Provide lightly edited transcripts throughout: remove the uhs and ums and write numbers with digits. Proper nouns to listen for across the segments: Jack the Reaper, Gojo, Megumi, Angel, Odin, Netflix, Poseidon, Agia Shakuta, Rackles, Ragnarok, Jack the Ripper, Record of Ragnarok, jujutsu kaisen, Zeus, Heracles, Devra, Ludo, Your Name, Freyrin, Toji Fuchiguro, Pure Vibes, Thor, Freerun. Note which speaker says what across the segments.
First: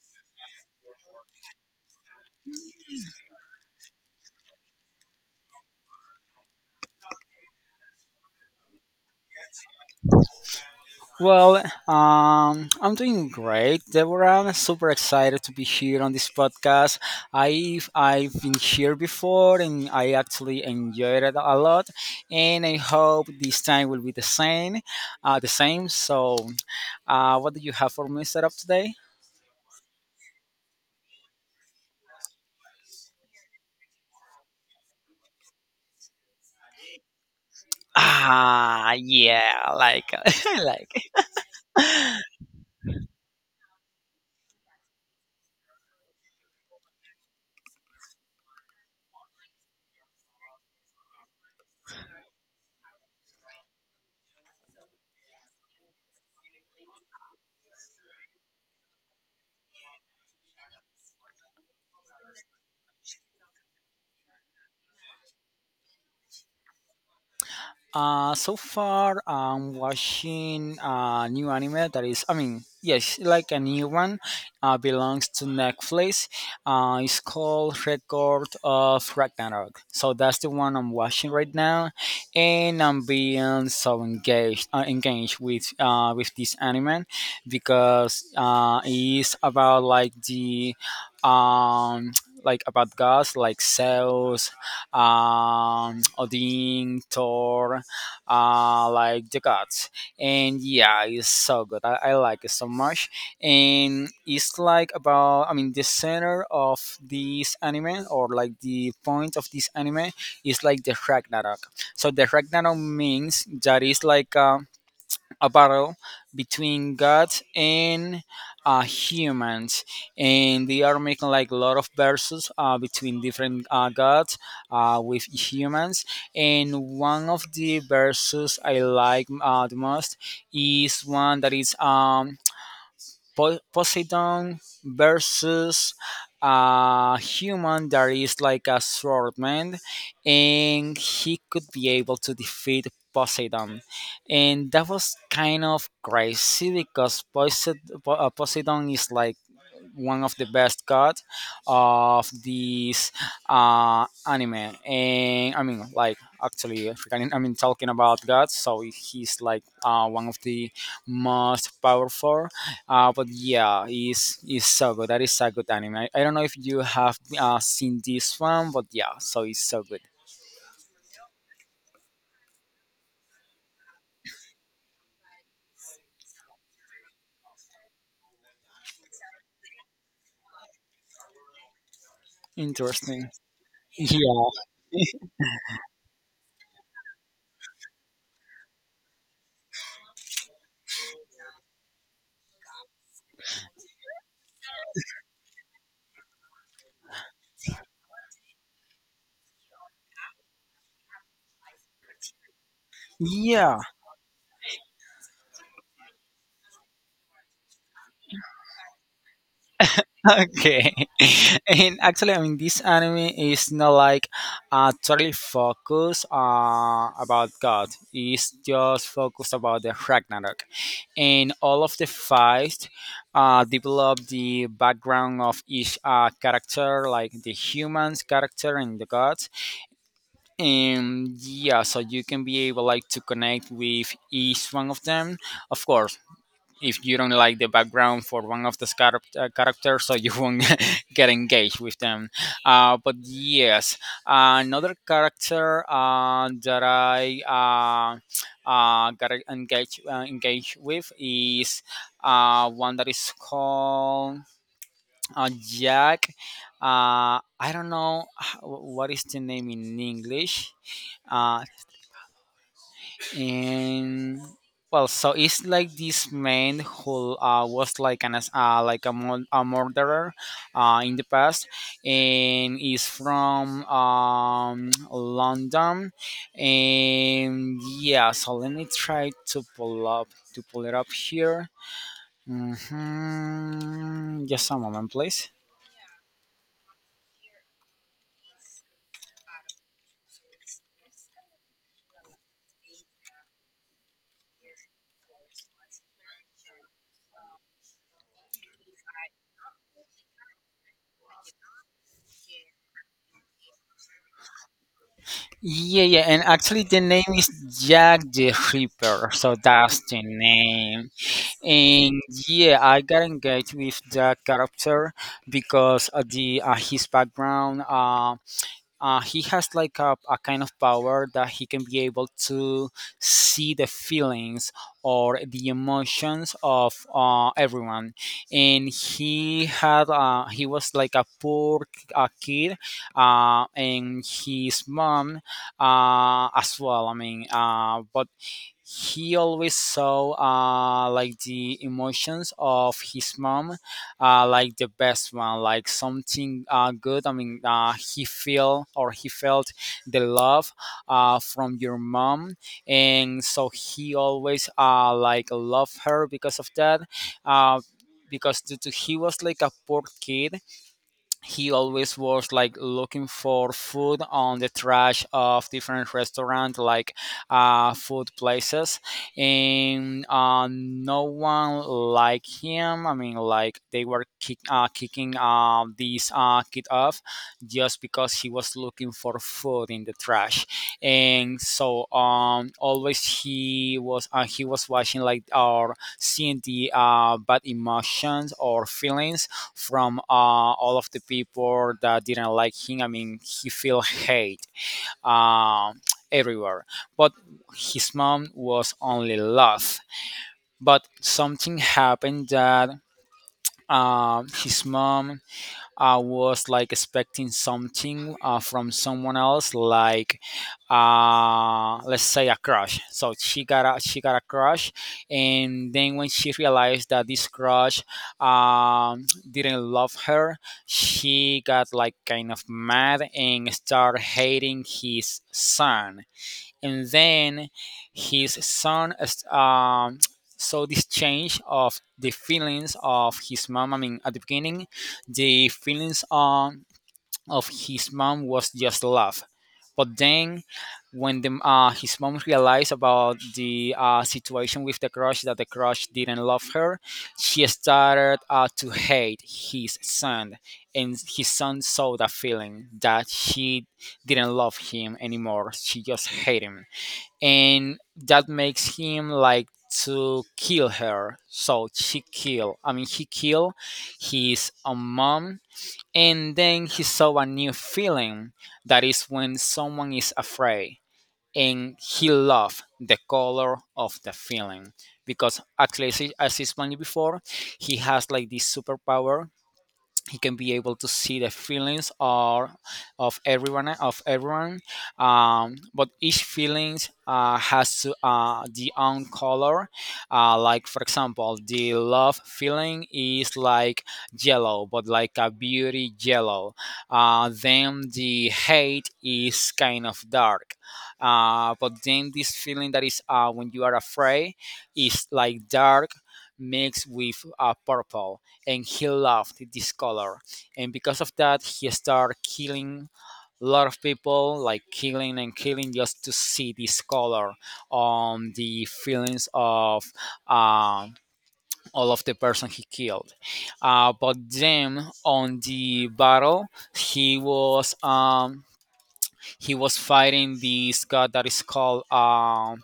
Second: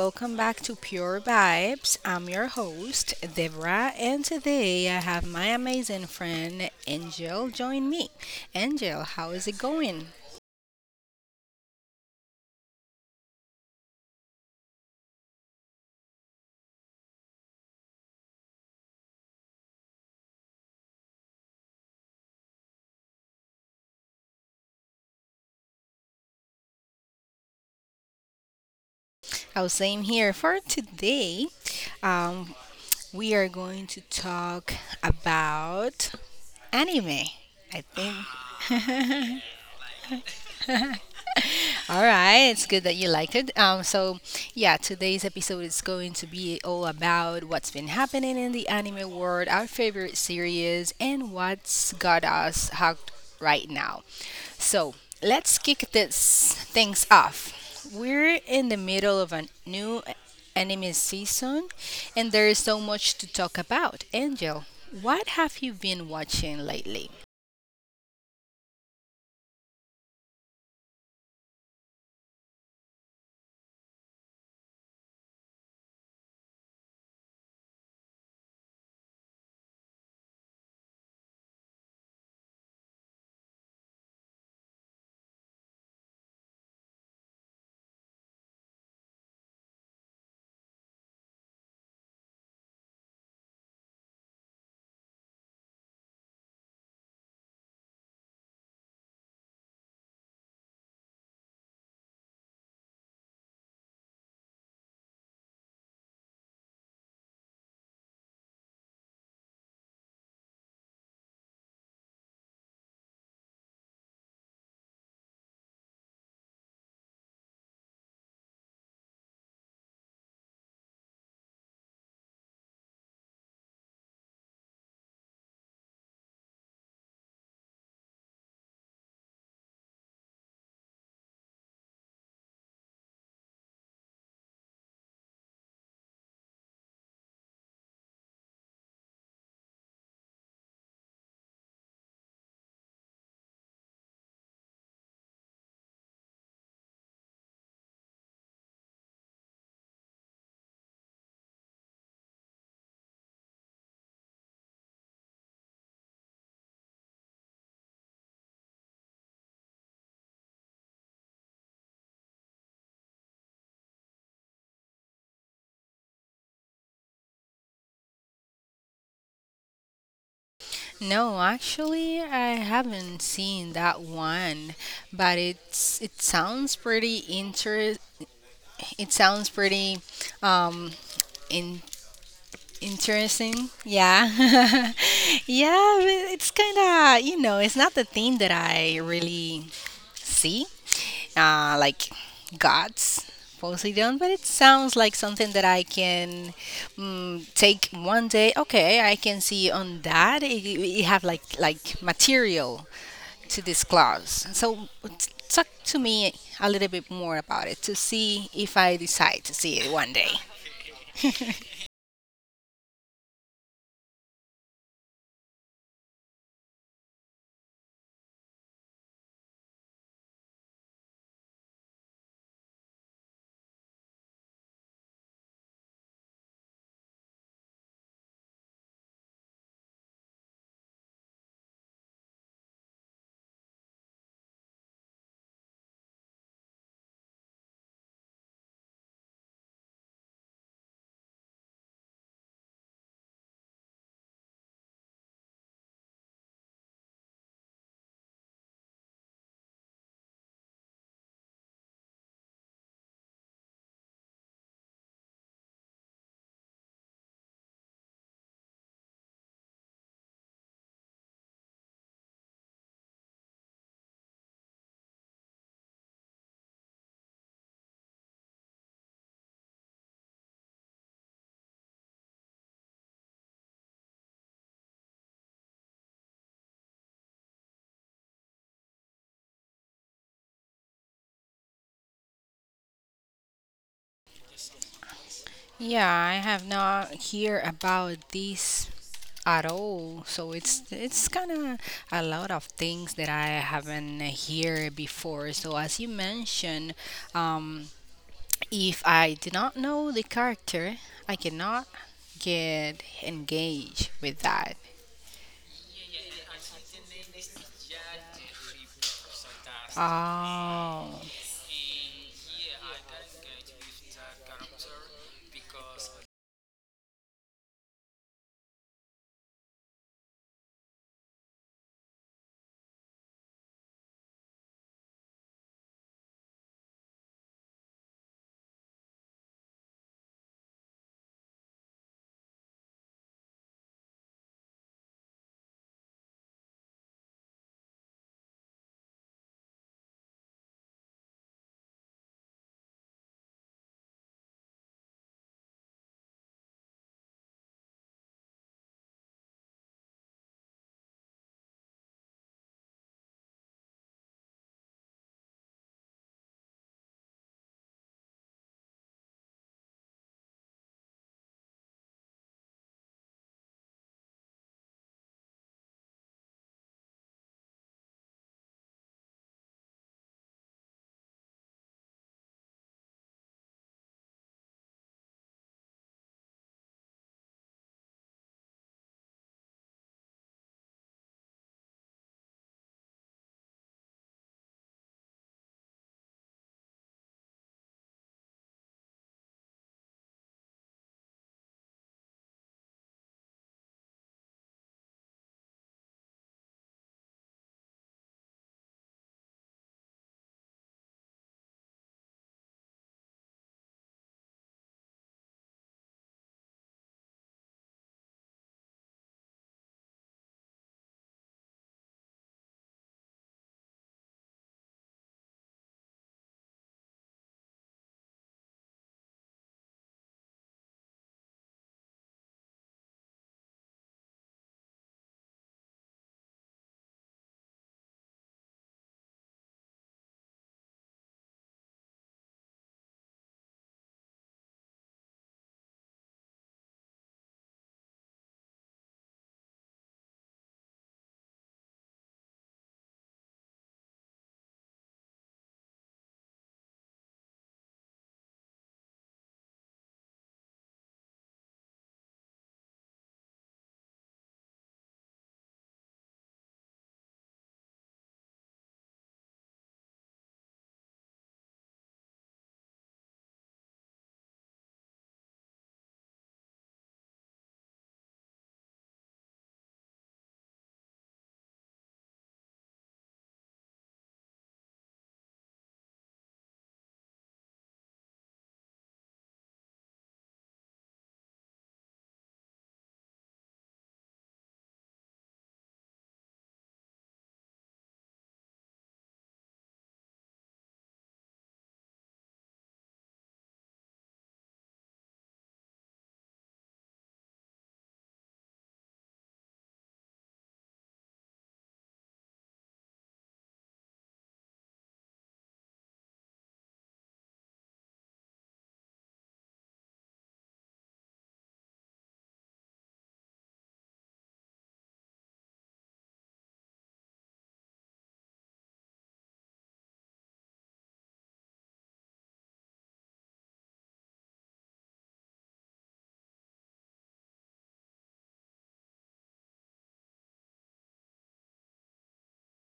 Speaker 1: welcome back to Pure Vibes. I'm your host, Devra, and today I have my amazing friend Angel join me. Angel, how is it going?
Speaker 2: Um, I'm doing great, Deborah. I'm super excited to be here on this podcast. I've been here before, and I actually enjoyed it a lot. And I hope this time will be the same, the same. So, what do you have for me set up today?
Speaker 1: Oh, same here. For today, um, we are going to talk about anime. I think
Speaker 2: Ah, yeah, like I like
Speaker 1: all right, it's good that you liked it. So yeah, today's episode is going to be all about what's been happening in the anime world, our favorite series, and what's got us hooked right now. So let's kick this things off. We're in the middle of a new anime season, and there is so much to talk about. Angel, what have you been watching lately?
Speaker 2: So far, I'm watching a new anime that is, I mean, yes, like a new one. Belongs to Netflix. It's called Record of Ragnarok. So that's the one I'm watching right now, and I'm being so engaged, with this anime because it's about like the um like about gods like Zeus, Odin, Thor, like the gods, and yeah, it's so good. I like it so much, and it's like about, I mean, the center of this anime, or like the point of this anime, is like the ragnarok. So the ragnarok means that it's like a battle between gods and humans, and they are making like a lot of verses between different gods with humans, and one of the verses I like the most is one that is Poseidon versus a human that is like a swordman, and he could be able to defeat Poseidon. And that was kind of crazy because Poseidon is like one of the best gods of this anime. And I mean, like, actually, I mean, talking about gods, so he's like one of the most powerful, but yeah, it's so good. That is so good anime. I don't know if you have seen this one, but yeah, so it's so good.
Speaker 1: No, actually, I haven't seen that one, but it sounds pretty inter, it sounds pretty um in,
Speaker 2: Interesting.
Speaker 1: interesting.
Speaker 2: Yeah.
Speaker 1: Yeah. Yeah, but it's kind of, it's not the thing that I really see. Like gods, Poseidon, but it sounds like something that I can, mm, take one day. Okay, I can see on that it have like material to
Speaker 2: Yeah.
Speaker 1: this clause. So talk to me a little bit more about it to see if I decide to see it one day.
Speaker 2: Okay. And actually, I mean, this anime is not like totally focused about God. It's just focused about the Ragnarok, and all of the fights develop the background of each character, like the humans character and the gods. And yeah, so you can be able like to connect with each one of them. Of course, if you don't like the background for one of the characters, so you won't get engaged with them, but yes, another character that I got engaged with is one that is called Jack. I don't know what is the name in English. Uh, and well, so it's like this man who was like an like a, a murderer in the past, and is from London. And yeah, so let me try to pull up, to pull it up here. Just a moment, please.
Speaker 1: Yeah, I have not hear about this at all. So it's kind of a lot of things that I haven't hear before. So as you mentioned, um, if I do not know the character, I cannot get engaged with that.
Speaker 2: Yeah, yeah, and actually the name is Jack the Ripper, so that's the
Speaker 1: Oh,
Speaker 2: name. And yeah, I got engaged with that character because the his background. He has like a kind of power that he can be able to see the feelings or the emotions of everyone. And he was like a poor kid, and his mom as well. I mean, but he always saw like the emotions of his mom like the best one, like something good. I mean, he feel, or he felt, the love from your mom, and so he always like love her because of that. uh, because due to he was like a poor kid, he always was like looking for food on the trash of different restaurant, like food places, and no one liked him. I mean, like they were kicking this kid off, just because he was looking for food in the trash. And so always he was, he was watching like, or seeing the bad emotions or feelings from all of the people that didn't like him. I mean, he feel hate uh, everywhere. But his mom was only love. But something happened that his mom, I was like expecting something from someone else, like let's say a crush. So she got a crush, and then when she realized that this crush didn't love her, she got like kind of mad and started hating his son. And then his son saw this change of the feelings of his mom. I mean, at the beginning, the feelings of his mom was just love, but then when his mom realized about the situation with the crush, that the crush didn't love her, she started to hate his son, and his son saw that feeling, that she didn't love him anymore, she just hated him. And that makes him like to kill her. So she kill, I mean he kill his own mom. And then he saw a new feeling, that is when someone is afraid, and he loved the color of the feeling. Because at least as explained before, he has like this superpower, he can be able to see the feelings or of everyone. But each feelings has the own color, like for example the love feeling is like yellow, but like a beauty yellow. Then the hate is kind of dark. But then this feeling that is when you are afraid is like dark mixed with purple, and he loved this color. And because of that, he started killing a lot of people, like killing and killing, just to see this color on the feelings of uh, all of the person he killed. But then on the battle, he was um, he was fighting this god that is called. Um,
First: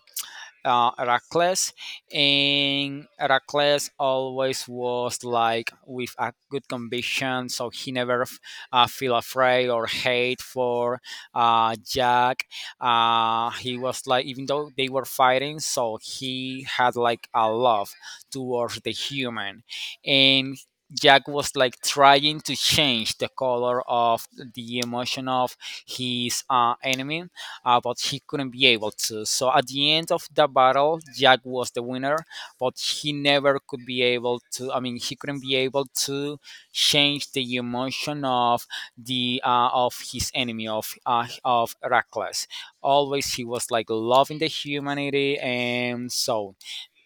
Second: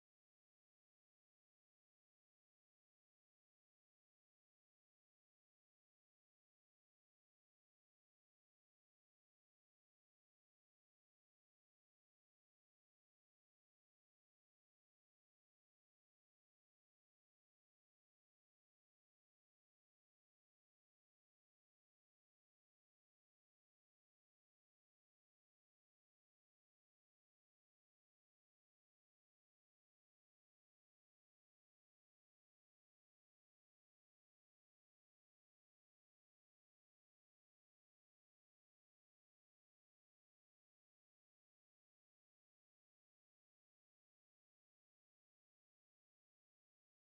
Speaker 2: uh, Rackles, and Rackles always was like with a good conviction, so he never feel afraid or hate for Jack. He was like, even though they were fighting, so he had like a love towards the human, and Jack was like trying to change the color of the emotion of his enemy, but he couldn't be able to. So at the end of the battle, Jack was the winner, but he never could be able to. I mean, he couldn't be able to change the emotion of the of his enemy, of Heracles. Always he was like loving the humanity, and so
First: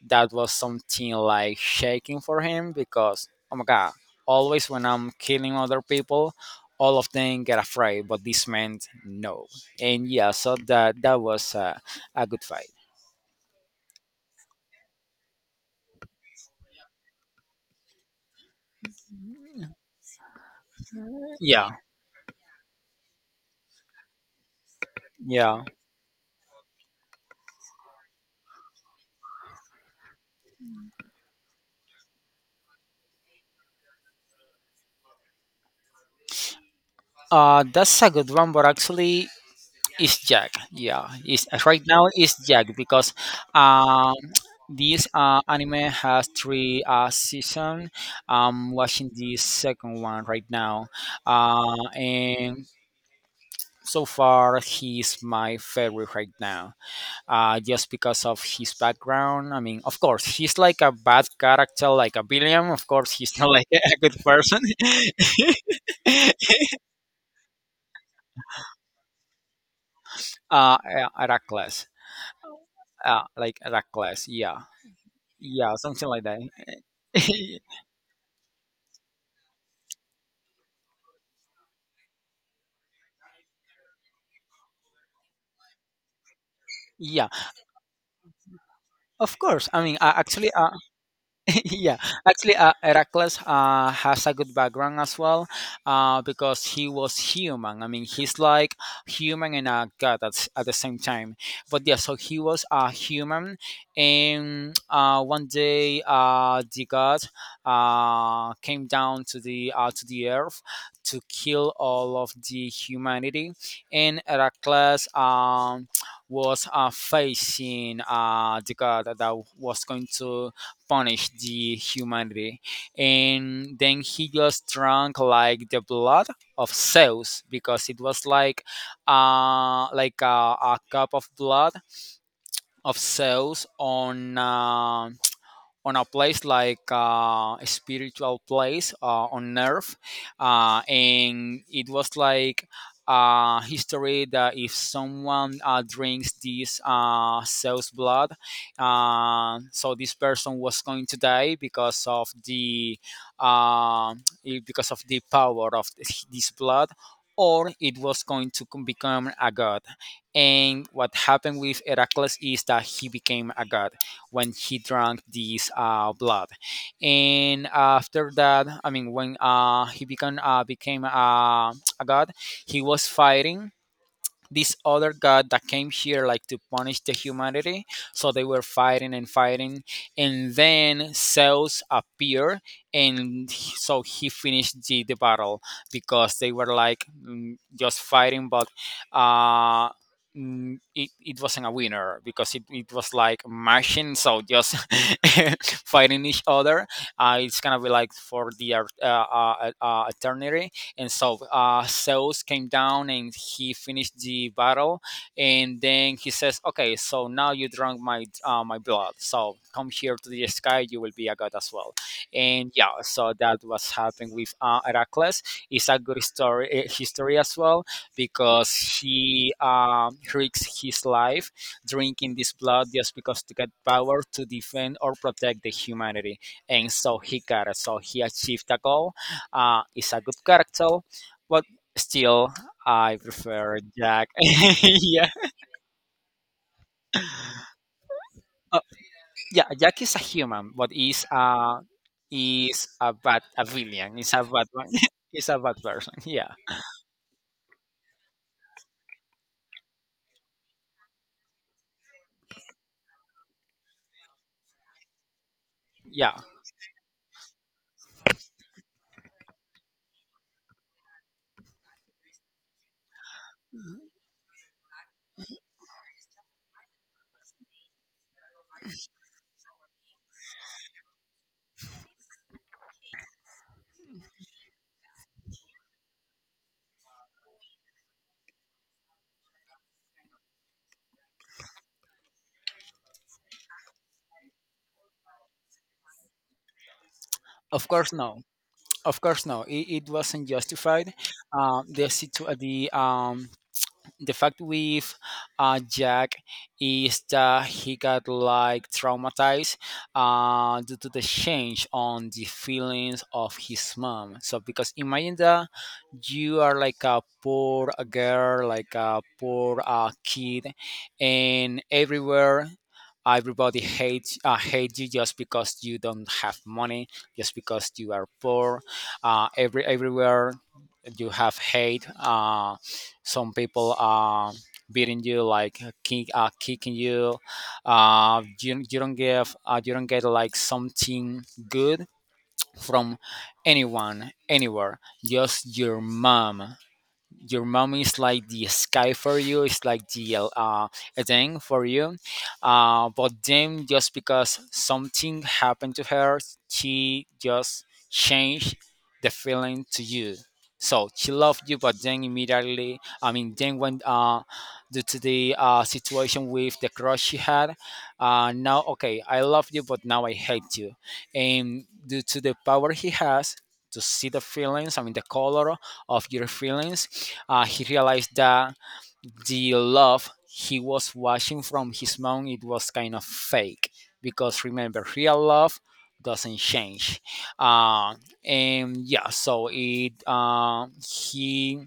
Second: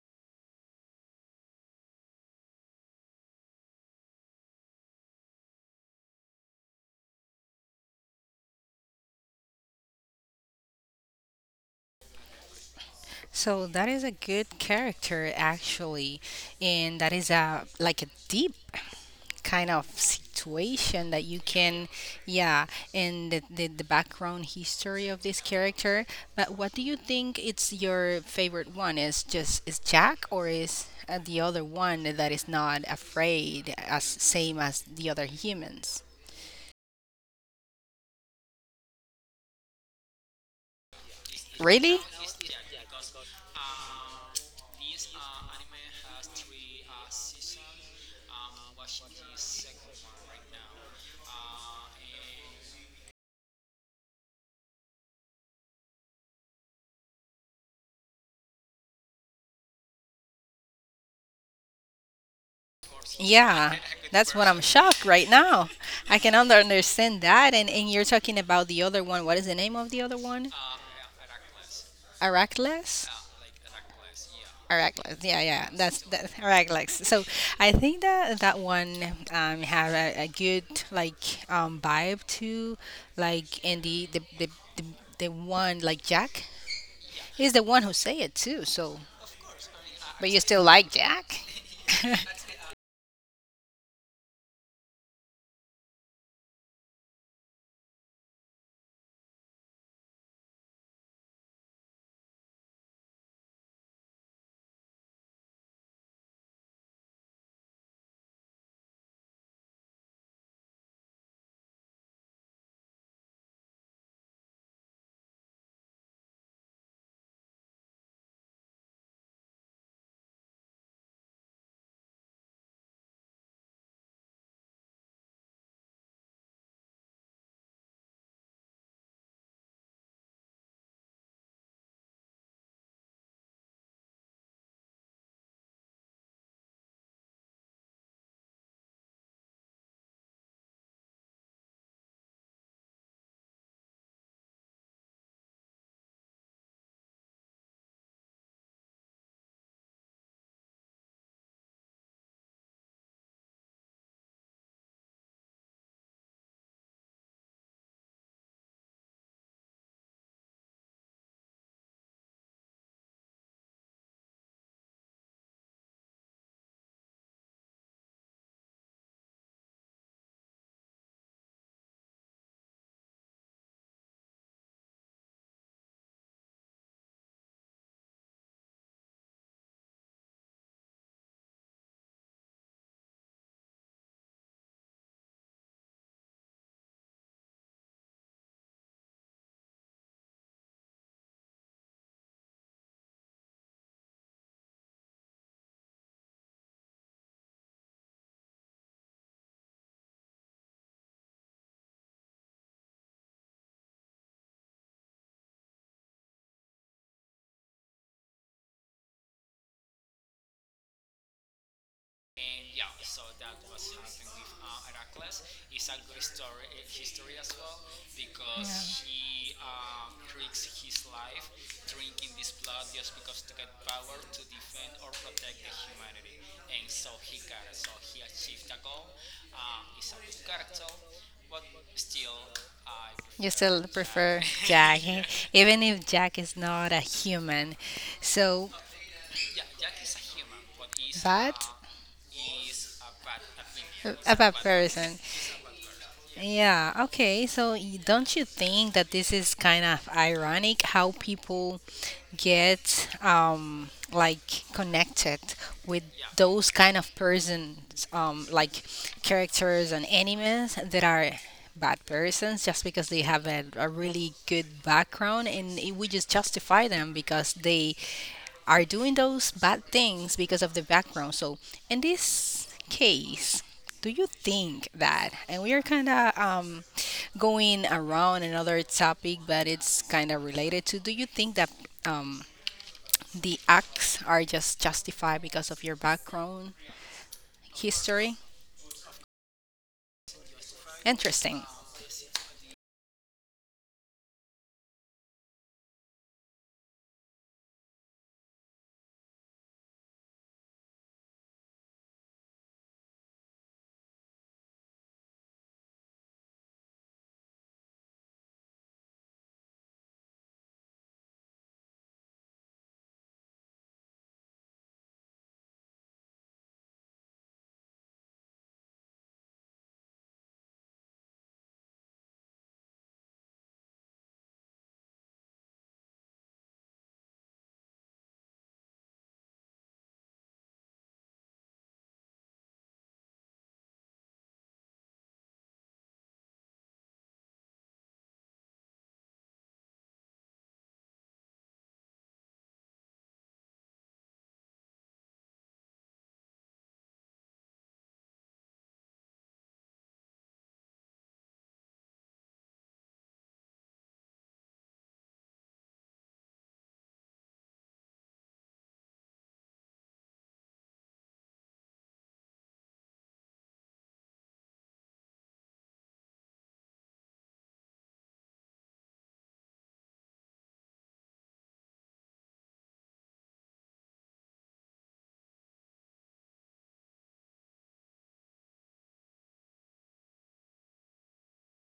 Speaker 2: that was something like shaking for him, because oh my god, always when I'm killing other people, all of them get afraid, but this meant no. And yeah, so that, that was a good fight.
Speaker 1: so that is a good character actually, and that is a like a deep kind of situation that you
Speaker 2: Yeah,
Speaker 1: can, yeah, and the background history of this
Speaker 2: yeah.
Speaker 1: character. But what do you think it's your favorite one? Is just is Jack or is the other one that is not afraid as same as the other humans?
Speaker 2: That's a good one, but actually it's Jack. Yeah, it's right
Speaker 1: Really?
Speaker 2: now it's Jack because um this anime has three season. I'm watching the second one right now, and so far he's my favorite right now, just because of his background. I mean, of course he's like a bad character, like a billion, of course he's not like
Speaker 1: Yeah,
Speaker 2: a good
Speaker 1: that's what I'm
Speaker 2: person.
Speaker 1: shocked right now. I can understand that. And you're talking about the other one. What is the name of the other one?
Speaker 2: uh Heracles.
Speaker 1: Aracles?
Speaker 2: Like Heracles, yeah.
Speaker 1: Aracles. Yeah, yeah.
Speaker 2: Yeah,
Speaker 1: That's
Speaker 2: something like
Speaker 1: that,
Speaker 2: that.
Speaker 1: Aracles. So I think that that one have a good like vibe too. Like and the the one like Jack
Speaker 2: Yeah,
Speaker 1: is the one who say it too. So,
Speaker 2: of course. I mean
Speaker 1: but you
Speaker 2: actually
Speaker 1: still like Jack?
Speaker 2: yeah, actually, Heracles has a good background as well, because he was human. I mean, he's like human and a god at, at the same time. But yeah, so he was a human, and one day the god came down to the earth to kill all of the humanity, and Heracles was facing the god that was going to punish the humanity. And then he just drank like the blood of Zeus, because it was like a cup of blood of Zeus on a place, like a spiritual place on earth. And it was like history that if someone drinks this cell's blood, so this person was going to die because of the because of the power of this blood, or it was going to become a god. And what happened with Heracles is that he became a god when he drank this blood. And after that, I mean, when he became a god, he was fighting this other god that came here like to punish the humanity, so they were fighting and fighting, and then Zeus appeared and so he finished the battle because they were like just fighting. But uh it wasn't a winner because it was like mashing, so just fighting each other. It's gonna be like for the eternity. And so Zeus came down and he finished the battle, and then he says, "Okay, so now you drank my my blood, so come here to the sky, you will be a god as well." And yeah, so that was happening with Heracles. It's a good story, history as well, because he risks his life drinking this blood just because to get power to defend or protect the humanity, and so he got it. So he achieved a goal. Is a good character, but still, I
Speaker 1: You
Speaker 2: prefer
Speaker 1: still
Speaker 2: Jack.
Speaker 1: prefer Jack,
Speaker 2: Yeah.
Speaker 1: even if Jack is not a human. So,
Speaker 2: uh, yeah. Jack is a human, but
Speaker 1: but
Speaker 2: is a bad a villain. Is
Speaker 1: a
Speaker 2: a
Speaker 1: bad
Speaker 2: bad one.
Speaker 1: person.
Speaker 2: Is a bad person. Yeah,
Speaker 1: Yeah, okay. So y- don't you think that this is kind of ironic how people get like connected with
Speaker 2: yeah.
Speaker 1: those kind of persons like characters and animes that are bad persons just because they have a really good background and we just justify them because they are doing those bad things because of the background. So in this case, do you think that, and we are kind of going around another topic, but it's kind of related to, do you think that um, the acts are just justified because of your background
Speaker 2: Of course,
Speaker 1: history?
Speaker 2: no. Of course, no. It wasn't justified.
Speaker 1: Interesting.
Speaker 2: The the fact with Jack is that he got like traumatized due to the change on the feelings of his mom. So because imagine that you are like a poor girl, like a poor kid, and everywhere everybody hate you just because you don't have money, just because you are poor. Everywhere you have hate. Some people beating you like kicking you. You, you don't give You don't get like something good from anyone anywhere, just your mom. Your mom is like the sky for you, it's like the thing for you. But then just because something happened to her, she just changed the feeling to you. So she loved you, but then immediately I mean then when due to the situation with the crush she had, now okay, I love you, but now I hate you. And due to the power he has to see the feelings, I mean the color of your feelings, he realized that the love he was watching from his mom, it was kind of fake, because remember, real love doesn't change. uh, and yeah, so it he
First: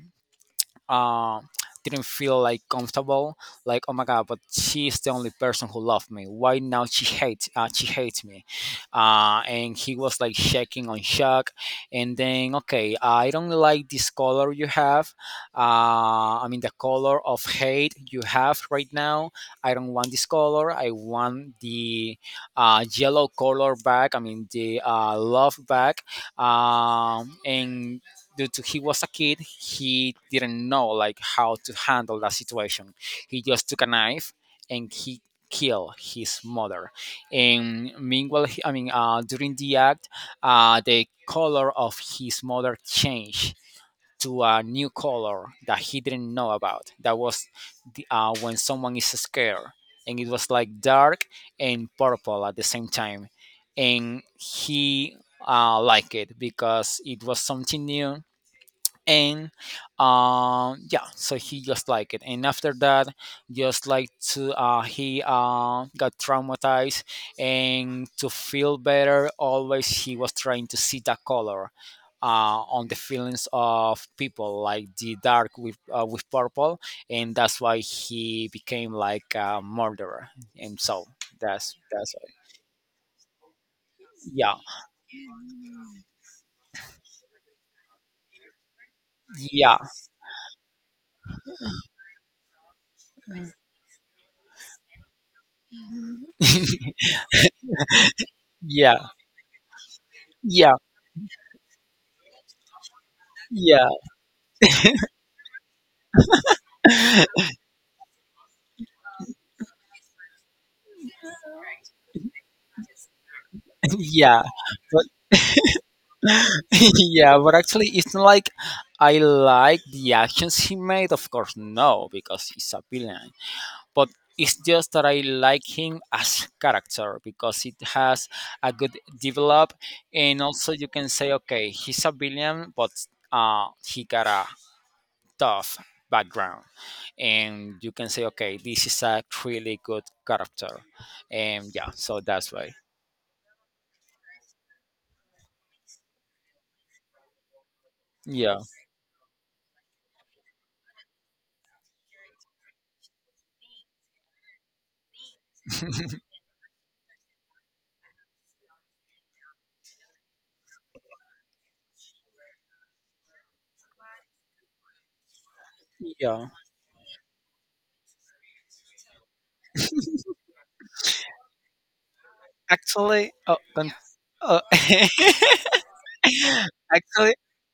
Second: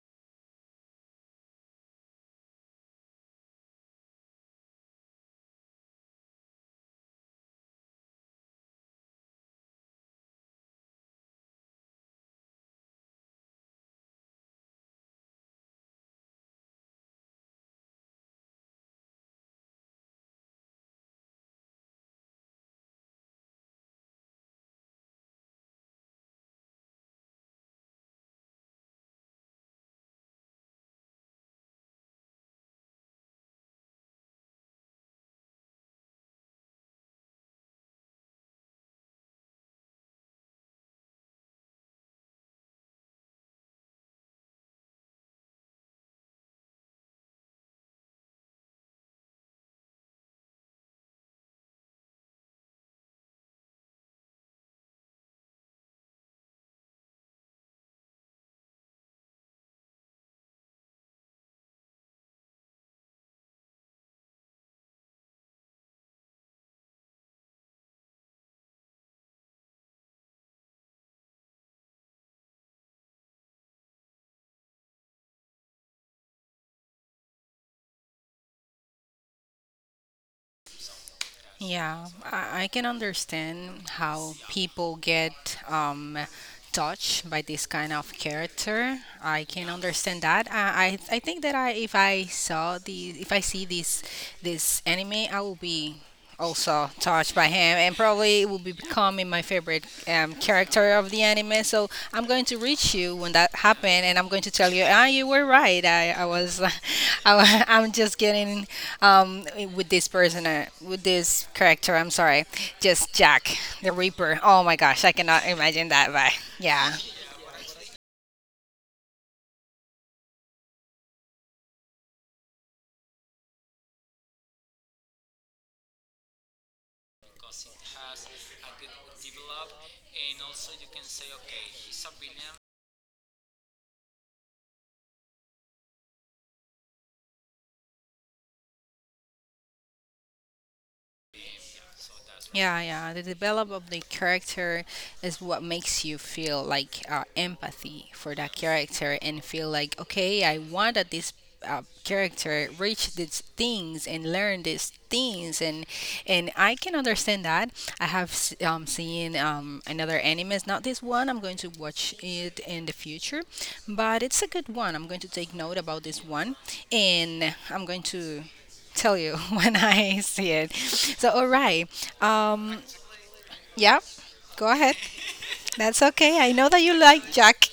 Speaker 2: uh, didn't feel like comfortable, like oh my god, but she's the only person who loved me, why now she hates me. And he was like shaking on shock. And then okay, I don't like this color you have, I mean the color of hate you have right now. I don't want this color, I want the yellow color back, I mean the love back. And due to he was a kid, he didn't know like how to handle that situation. He just took a knife and he killed his mother. And meanwhile, I mean, during the act, the color of his mother changed to a new color that he didn't know about. That was the, when someone is scared, and it was like dark and purple at the same time. And he liked it because it was something new. And yeah, so he just liked it. And after that, just like to he got traumatized, and to feel better, always he was trying to see that color on the feelings of people, like the dark with purple. And that's why he became like a murderer. And so that's
Speaker 1: Yeah,
Speaker 2: that's
Speaker 1: I can understand how
Speaker 2: yeah.
Speaker 1: people get touched by this kind of character. I can
Speaker 2: Yeah.
Speaker 1: understand that. I think that I, if I saw the, if I see this, this anime, I will be also touched by him, and probably it will be become
Speaker 2: Yeah,
Speaker 1: becoming my favorite
Speaker 2: yeah,
Speaker 1: character of the anime. So I'm going to reach you when that
Speaker 2: yeah.
Speaker 1: happened, and I'm going to tell you, ah, you were right. I was, I'm just getting um, with this person, with this character. I'm sorry, just Jack the Reaper.
Speaker 2: Yeah.
Speaker 1: Oh my gosh, I cannot imagine that. But yeah.
Speaker 2: Yeah, but actually, it's not like I like the actions he made. Of course, no, because he's a villain. But it's just that I like him as character because it has a good develop. And also you can say, okay, he's a villain, but he got a tough background, and you can say, okay, this is a really good character. And yeah, so that's why.
Speaker 1: Yeah, yeah. The develop of the character is what makes you feel like empathy for that
Speaker 2: Yeah,
Speaker 1: character and feel like, okay, I want that this character reach these things and learn these things and I can understand that. I have seen another anime. It's not this one. I'm going to watch it in the future, but it's a good one. I'm going to take note about this
Speaker 2: yeah.
Speaker 1: one and I'm going to tell you when I see it. So, all right. Um,
Speaker 2: Actually, oh,
Speaker 1: yeah,
Speaker 2: oh.
Speaker 1: go ahead. That's okay. I know that you like
Speaker 2: Actually,
Speaker 1: Jack.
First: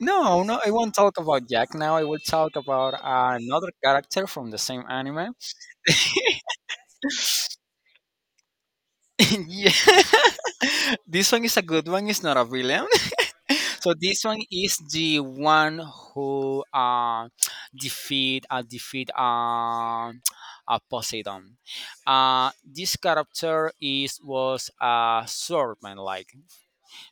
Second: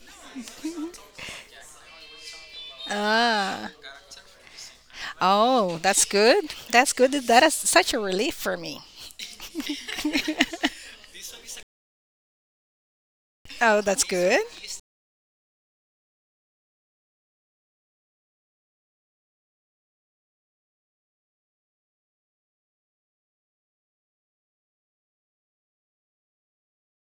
Speaker 2: no, no, I won't talk about Jack now. I will talk about another
Speaker 1: Ah,
Speaker 2: character from the same anime.
Speaker 1: oh, that's good. That's good. That is such a relief for me.
Speaker 2: Yeah. This one is a good one, it's not a villain.
Speaker 1: Oh,
Speaker 2: So
Speaker 1: that's
Speaker 2: this
Speaker 1: good.
Speaker 2: one is the one who defeat Poseidon. This character is was a swordman like.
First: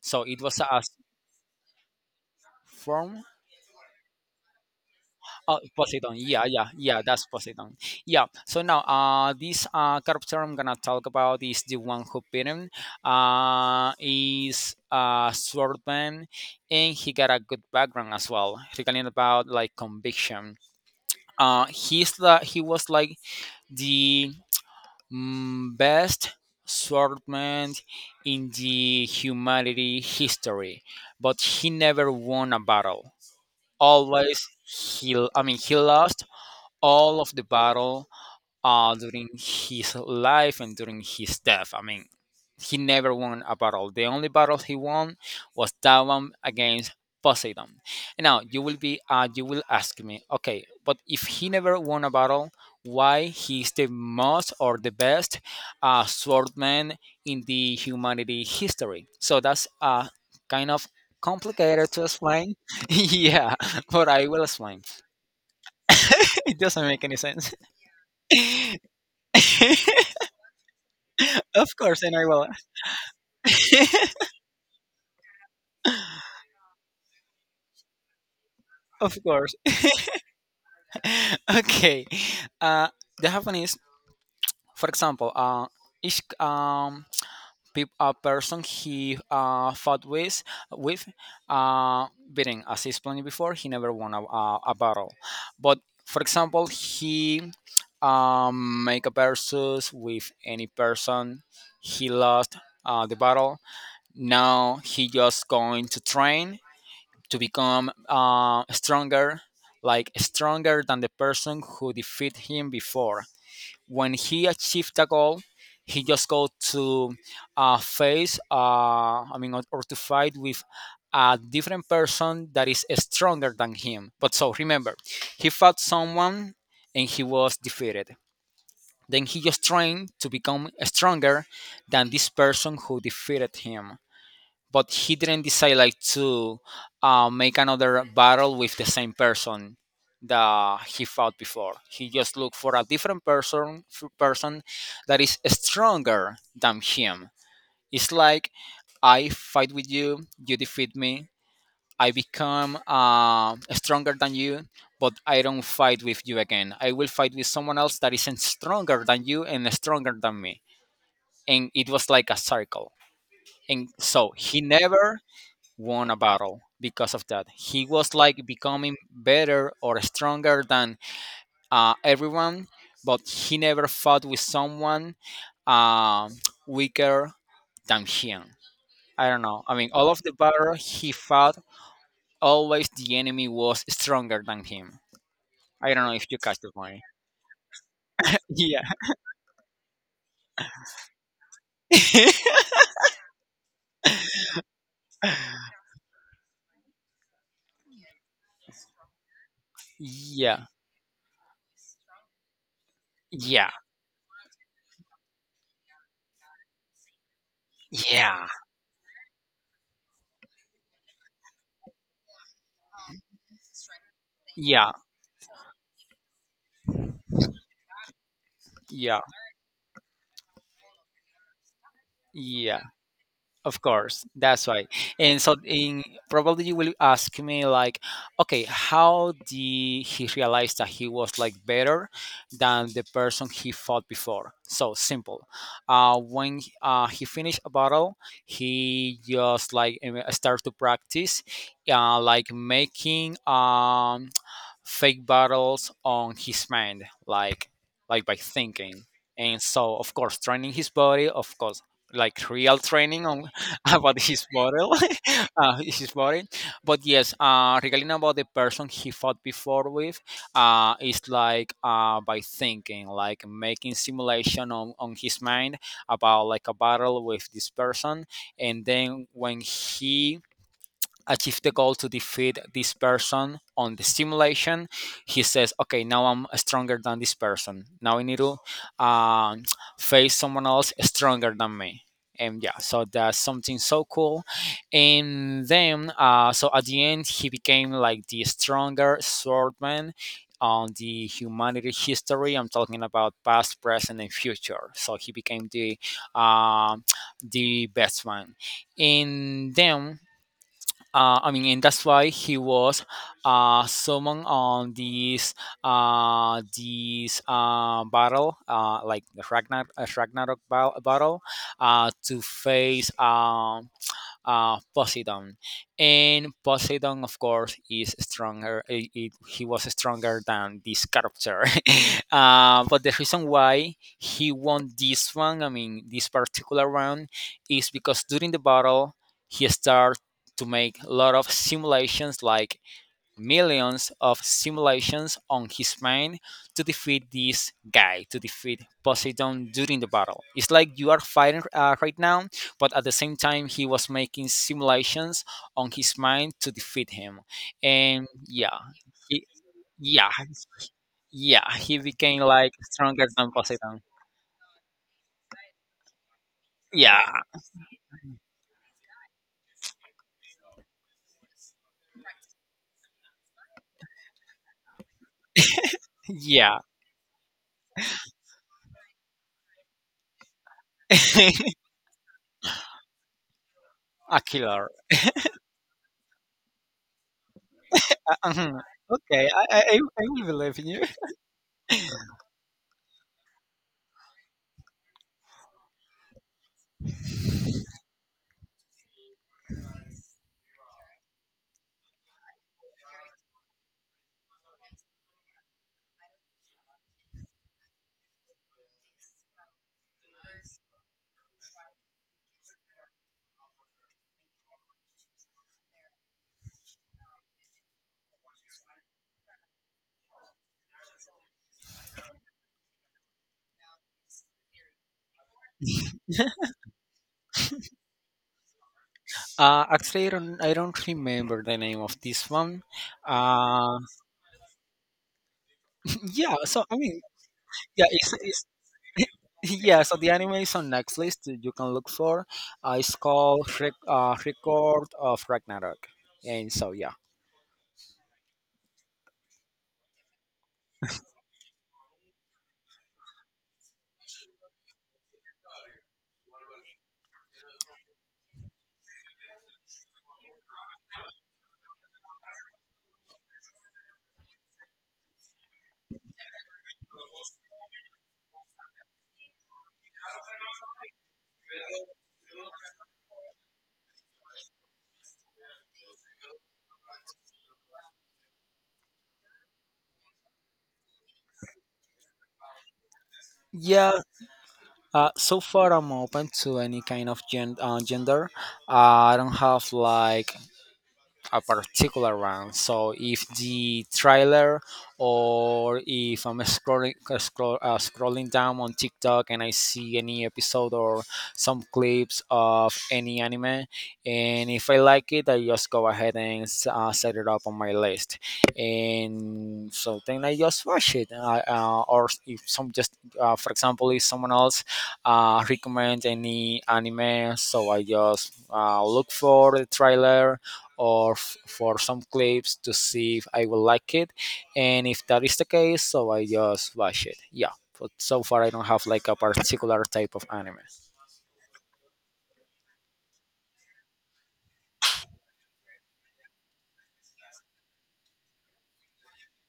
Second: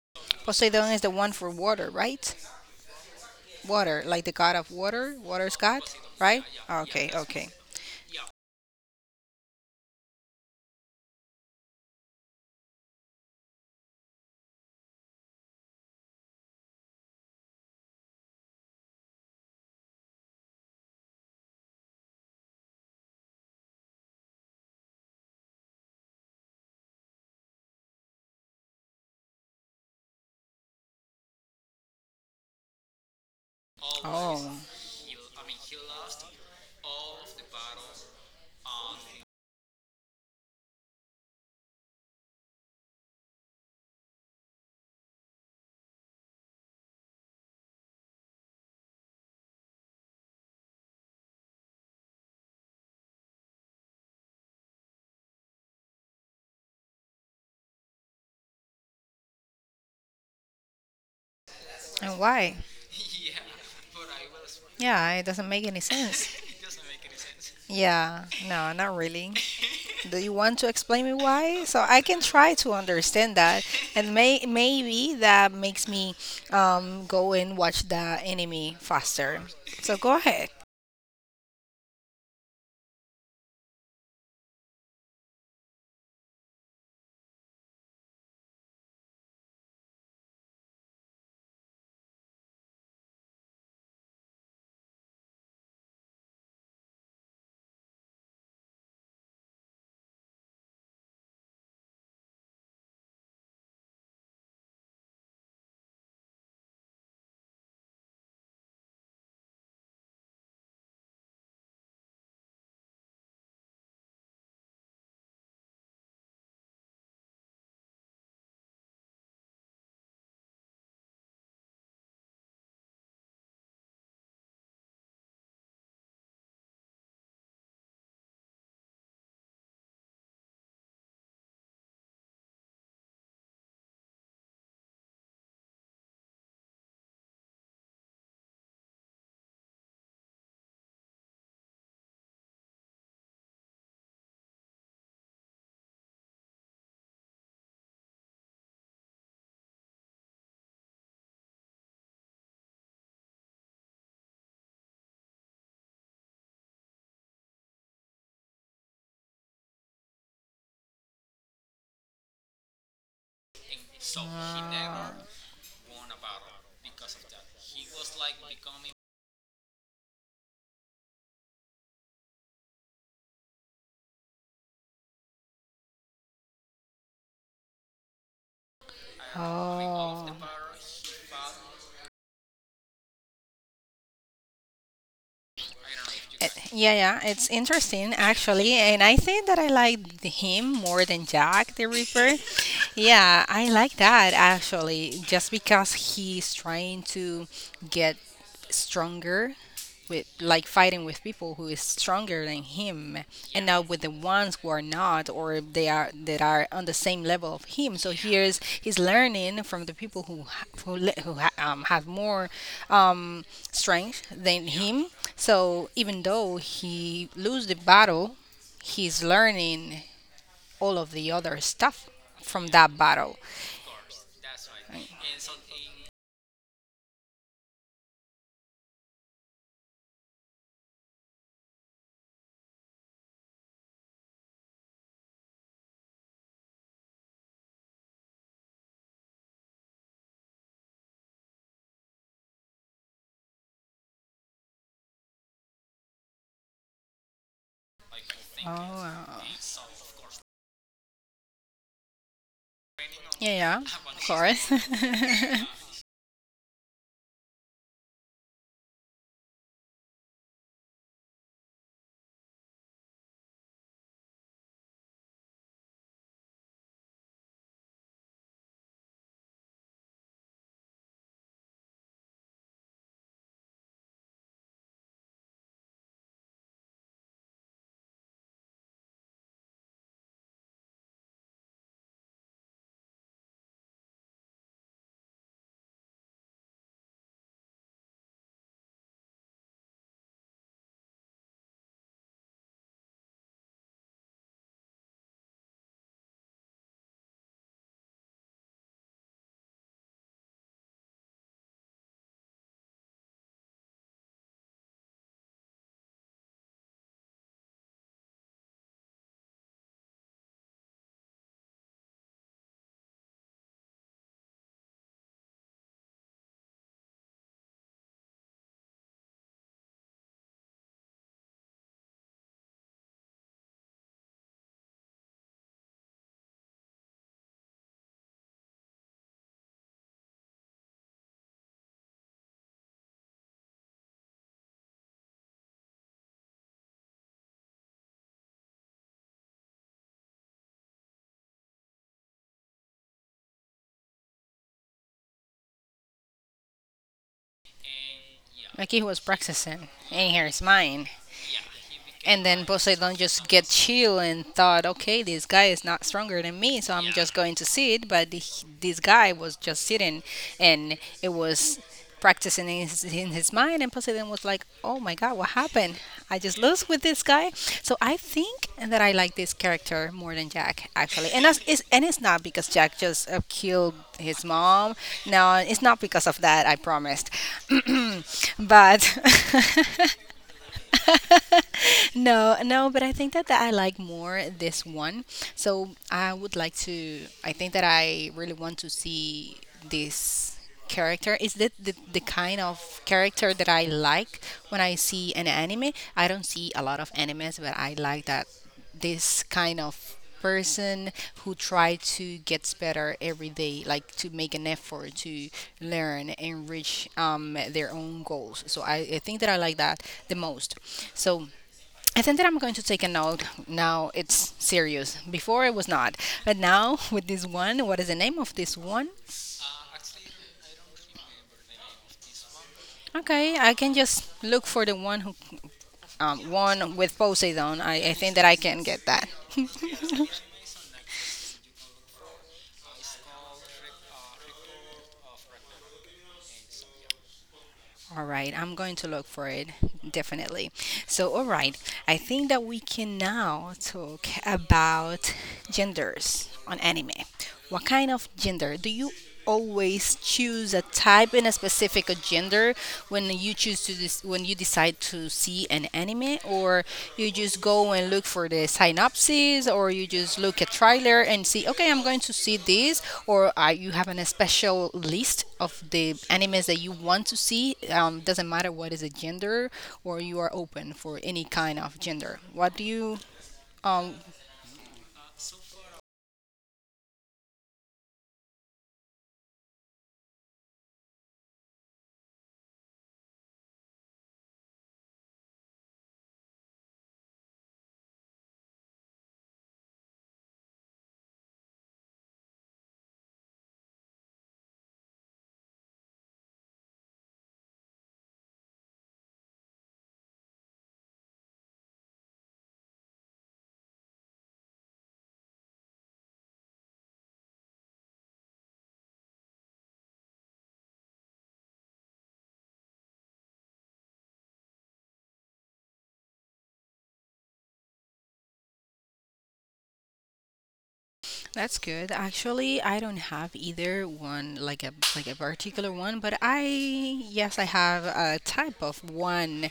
Speaker 2: So it was a
Speaker 1: Poseidon is the one for water, right?
Speaker 2: form.
Speaker 1: Water, like the god of water, water's
Speaker 2: Oh,
Speaker 1: god,
Speaker 2: Poseidon.
Speaker 1: right?
Speaker 2: Yeah, yeah, yeah.
Speaker 1: Okay,
Speaker 2: That's
Speaker 1: okay.
Speaker 2: Poseidon. Yeah. So now, this character I'm gonna talk about is the one who beat him. Is a swordman, and he got a good background as well, regarding about like conviction. He was like the best swordman in the humanity history, but he never won a battle. Always
Speaker 1: Oh,
Speaker 2: he, I mean, he lost all of the battle during his life and during his death. I mean, he never won a battle. The only battle he won was that one against Poseidon. Now you will ask me, okay, but if he never won a battle, why he's the most or the best swordman in the humanity history? So that's kind of complicated to
Speaker 1: and
Speaker 2: explain.
Speaker 1: why?
Speaker 2: Yeah, but I will explain.
Speaker 1: Yeah, it doesn't make any sense.
Speaker 2: It doesn't make any sense.
Speaker 1: Yeah, no, not really. Do you want to explain me why?
Speaker 2: Of
Speaker 1: So I
Speaker 2: course, and
Speaker 1: can
Speaker 2: I will.
Speaker 1: try to understand that, and may maybe that makes me go and watch the enemy
Speaker 2: Of
Speaker 1: faster.
Speaker 2: course.
Speaker 1: So go ahead.
Speaker 2: Okay. Uh, the happen is, for example, each peop a person he fought with uh beating as explained before, he never won a battle. But for example, he make a versus with any person, he lost the battle. Now he just going to train to become stronger, like stronger than the person who defeated him before. When he achieved a goal, he just go to I mean, or to fight with a different person that is stronger than him. But so remember, he fought someone and he was defeated. Then he just trained to become stronger than this person who defeated him, but he didn't decide like to make another battle with the same person that he fought before. He just looked for a different person that is stronger than him. It's like I fight with you, you defeat me. I become stronger than you, but I don't fight with you again. I will fight with someone else that isn't stronger than you and stronger than me. And it was like a circle. And so he
Speaker 1: Uh,
Speaker 2: never won a battle because of that. He was like becoming better or stronger than everyone, but he never fought with someone uh, weaker than him. I don't know. I mean, all of the
Speaker 1: oh,
Speaker 2: battle he fought, always the enemy was stronger than him. I don't know if you
Speaker 1: Eh,
Speaker 2: catch the
Speaker 1: yeah,
Speaker 2: point.
Speaker 1: yeah, it's interesting actually,
Speaker 2: Yeah.
Speaker 1: and I think that I like him more than Jack the Ripper. Yeah, I like that actually, just because he's trying to get stronger with like
Speaker 2: Yeah.
Speaker 1: fighting with people who is stronger than him and
Speaker 2: Yeah.
Speaker 1: now with the ones who are not or they are that are on the same level of him, so
Speaker 2: Yeah.
Speaker 1: here's he's learning from the people who have more um, strength than
Speaker 2: Yeah.
Speaker 1: him, so even though he lose the battle,
Speaker 2: Yeah.
Speaker 1: he's learning all of the other stuff from
Speaker 2: Yeah.
Speaker 1: that battle.
Speaker 2: Of course, that's why. And so, in probably you will ask me like, okay, how did he realize that he was like better than the person he fought before? So simple. When he finished a battle, he just like start to practice, like making fake battles on his mind, like by
Speaker 1: Oh
Speaker 2: thinking.
Speaker 1: wow.
Speaker 2: And so, of course, training his body, of course, like real training on
Speaker 1: Yeah, yeah,
Speaker 2: about
Speaker 1: of
Speaker 2: his
Speaker 1: course.
Speaker 2: model, his body. But yes, regarding about the person he fought before with, it's like by thinking, like making simulation on his mind about like a battle with this person. And then when he achieve the goal to defeat this person on the simulation, he says okay, now I'm stronger than this person, now I need to um, face someone else stronger than me. And yeah, so that's something so cool. And then so at the end he became like the stronger swordman on the humanity history. I'm talking about past, present and future, so he became um the best one. And then I mean, and that's why he was summoned on this battle, like the Ragnarok battle, to face, Poseidon. And Poseidon, of course, is stronger. He was stronger than this character. But the reason why he won this one, I mean this particular one, is because during the battle he started to make a lot of simulations, like millions of simulations on his mind, to defeat this guy, to defeat Poseidon during the battle. It's like you are fighting right now, but at the same time, he was making simulations on his mind to defeat him. And yeah,
Speaker 1: Like he was
Speaker 2: he,
Speaker 1: practicing and
Speaker 2: yeah,
Speaker 1: here's mine.
Speaker 2: yeah, he became
Speaker 1: And then
Speaker 2: like
Speaker 1: Poseidon
Speaker 2: stronger
Speaker 1: just
Speaker 2: than
Speaker 1: get
Speaker 2: Poseidon.
Speaker 1: chill and thought, okay, this guy is not stronger than me, so I'm
Speaker 2: Yeah,
Speaker 1: just going to sit. But this guy was just sitting, and it was practicing in in his mind. And Poseidon was like, oh my god, what happened? I just
Speaker 2: yeah,
Speaker 1: lose with this guy. So I think that I like this character more than Jack actually, and that's, it's and it's not because Jack just killed
Speaker 2: a
Speaker 1: his
Speaker 2: killer.
Speaker 1: mom. No, it's not because of that. I promised,
Speaker 2: Mhm.
Speaker 1: but.
Speaker 2: Okay, I will believe in you.
Speaker 1: No, no, but I think that, that I like more this one. So I would like to. I think that I really want to see this character. Is that the kind of character that I like when I see an anime? I don't see a lot of animes, but I like that this kind of person who try to gets better every day like to make an effort to learn and reach their own goals, so I think that I like that the most. So I think that I'm going to take a note now, it's serious, before it was not, but now with this one, what is the name of this one?
Speaker 2: Actually, I don't remember the name of this one.
Speaker 1: Okay, I can
Speaker 2: Uh,
Speaker 1: just look for the one who
Speaker 2: yeah, so
Speaker 1: one
Speaker 2: I
Speaker 1: with
Speaker 2: mean,
Speaker 1: poseidon,
Speaker 2: yeah,
Speaker 1: I think that I
Speaker 2: it's
Speaker 1: can get that.
Speaker 2: yeah. So the anime is on Netflix. That You can look for. It's called Record of Ragnarok, and so yeah.
Speaker 1: All right, I'm going to look for it definitely. So, all right, I think that we can now talk about genders on anime. What kind of gender do you always choose, a type in a specific gender, when you choose to when you decide to see an anime, or you just go and look for the synopsis, or you just look at trailer and see, okay, I'm going to see this, or you have an, a special list of the animes that you want to see. Doesn't matter what is the gender, or you are open for any kind of gender. What do you? Um,
Speaker 2: Yeah, so far I'm open to any kind of gender. I don't have like a particular one. So if the trailer or if I'm scrolling down on TikTok and I see any episode or some clips of any anime, and if I like it, I just go ahead and set it up on my list, and so then I just watch it. Or if some just for example, if someone else recommend any anime, so I just look for the trailer or for some clips to see if I will like it. And if that is the case, so I just watch it. Yeah. But so far, I don't have like a particular type of anime.
Speaker 1: That's good. Actually, I don't have either one like a particular one, but I yes, I have a type of one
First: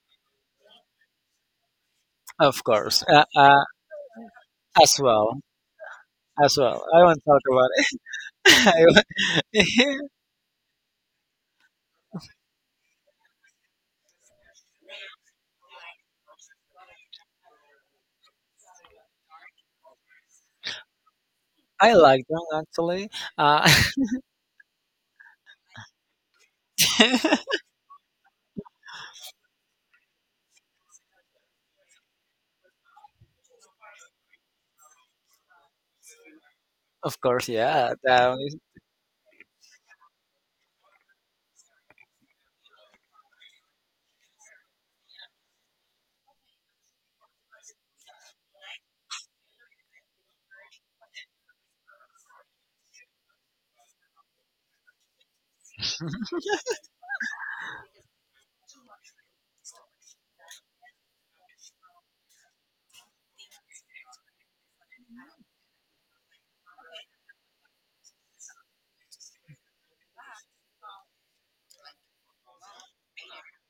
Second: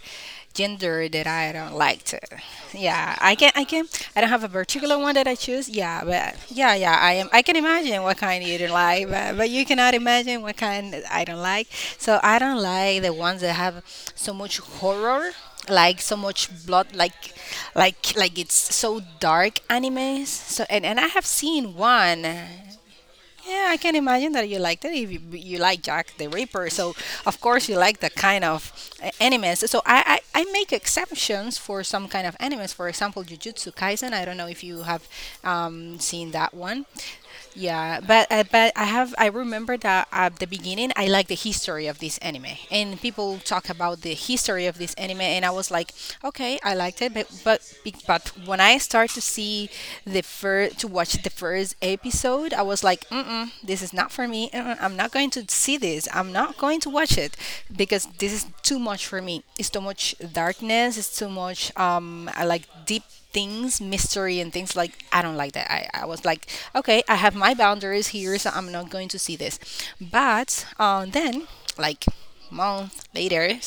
Speaker 1: gender that I don't like to.
Speaker 2: Of course,
Speaker 1: Yeah, I can I can I don't have a particular
Speaker 2: as
Speaker 1: one that I
Speaker 2: well,
Speaker 1: choose. Yeah, but
Speaker 2: as
Speaker 1: yeah,
Speaker 2: well.
Speaker 1: yeah,
Speaker 2: I
Speaker 1: I
Speaker 2: won't
Speaker 1: am
Speaker 2: talk
Speaker 1: I can
Speaker 2: about
Speaker 1: imagine
Speaker 2: it.
Speaker 1: what kind you don't
Speaker 2: I
Speaker 1: like, but you cannot
Speaker 2: won't-
Speaker 1: imagine what kind I don't like. So I don't like the ones that have so much horror, like so much blood, like it's so dark animes, so and I have seen
Speaker 2: I like
Speaker 1: one.
Speaker 2: them actually. Uh,
Speaker 1: Yeah, I can imagine that you like that if you, you like jack the ripper, so of course you like that kind of animes. So I, I make exceptions for some kind of animes, for example jujutsu kaisen, I don't know if you have seen that one.
Speaker 2: of course, yeah.
Speaker 1: Yeah,
Speaker 2: That
Speaker 1: but
Speaker 2: was
Speaker 1: I have, I remember that at the beginning I like the history of this anime, and people talk about the history of this anime, and I was like, okay, I liked it, but but when I start to see the first to watch the first episode, I was like, mm, this is not for me. Uh-uh, I'm not going to see this. I'm not going to watch it because this is too much for me. It's too much darkness. It's too much I like deep things, mystery and things like I don't like that. I was like, okay, I have my boundaries here, so I'm not going to see this. But then, like month later,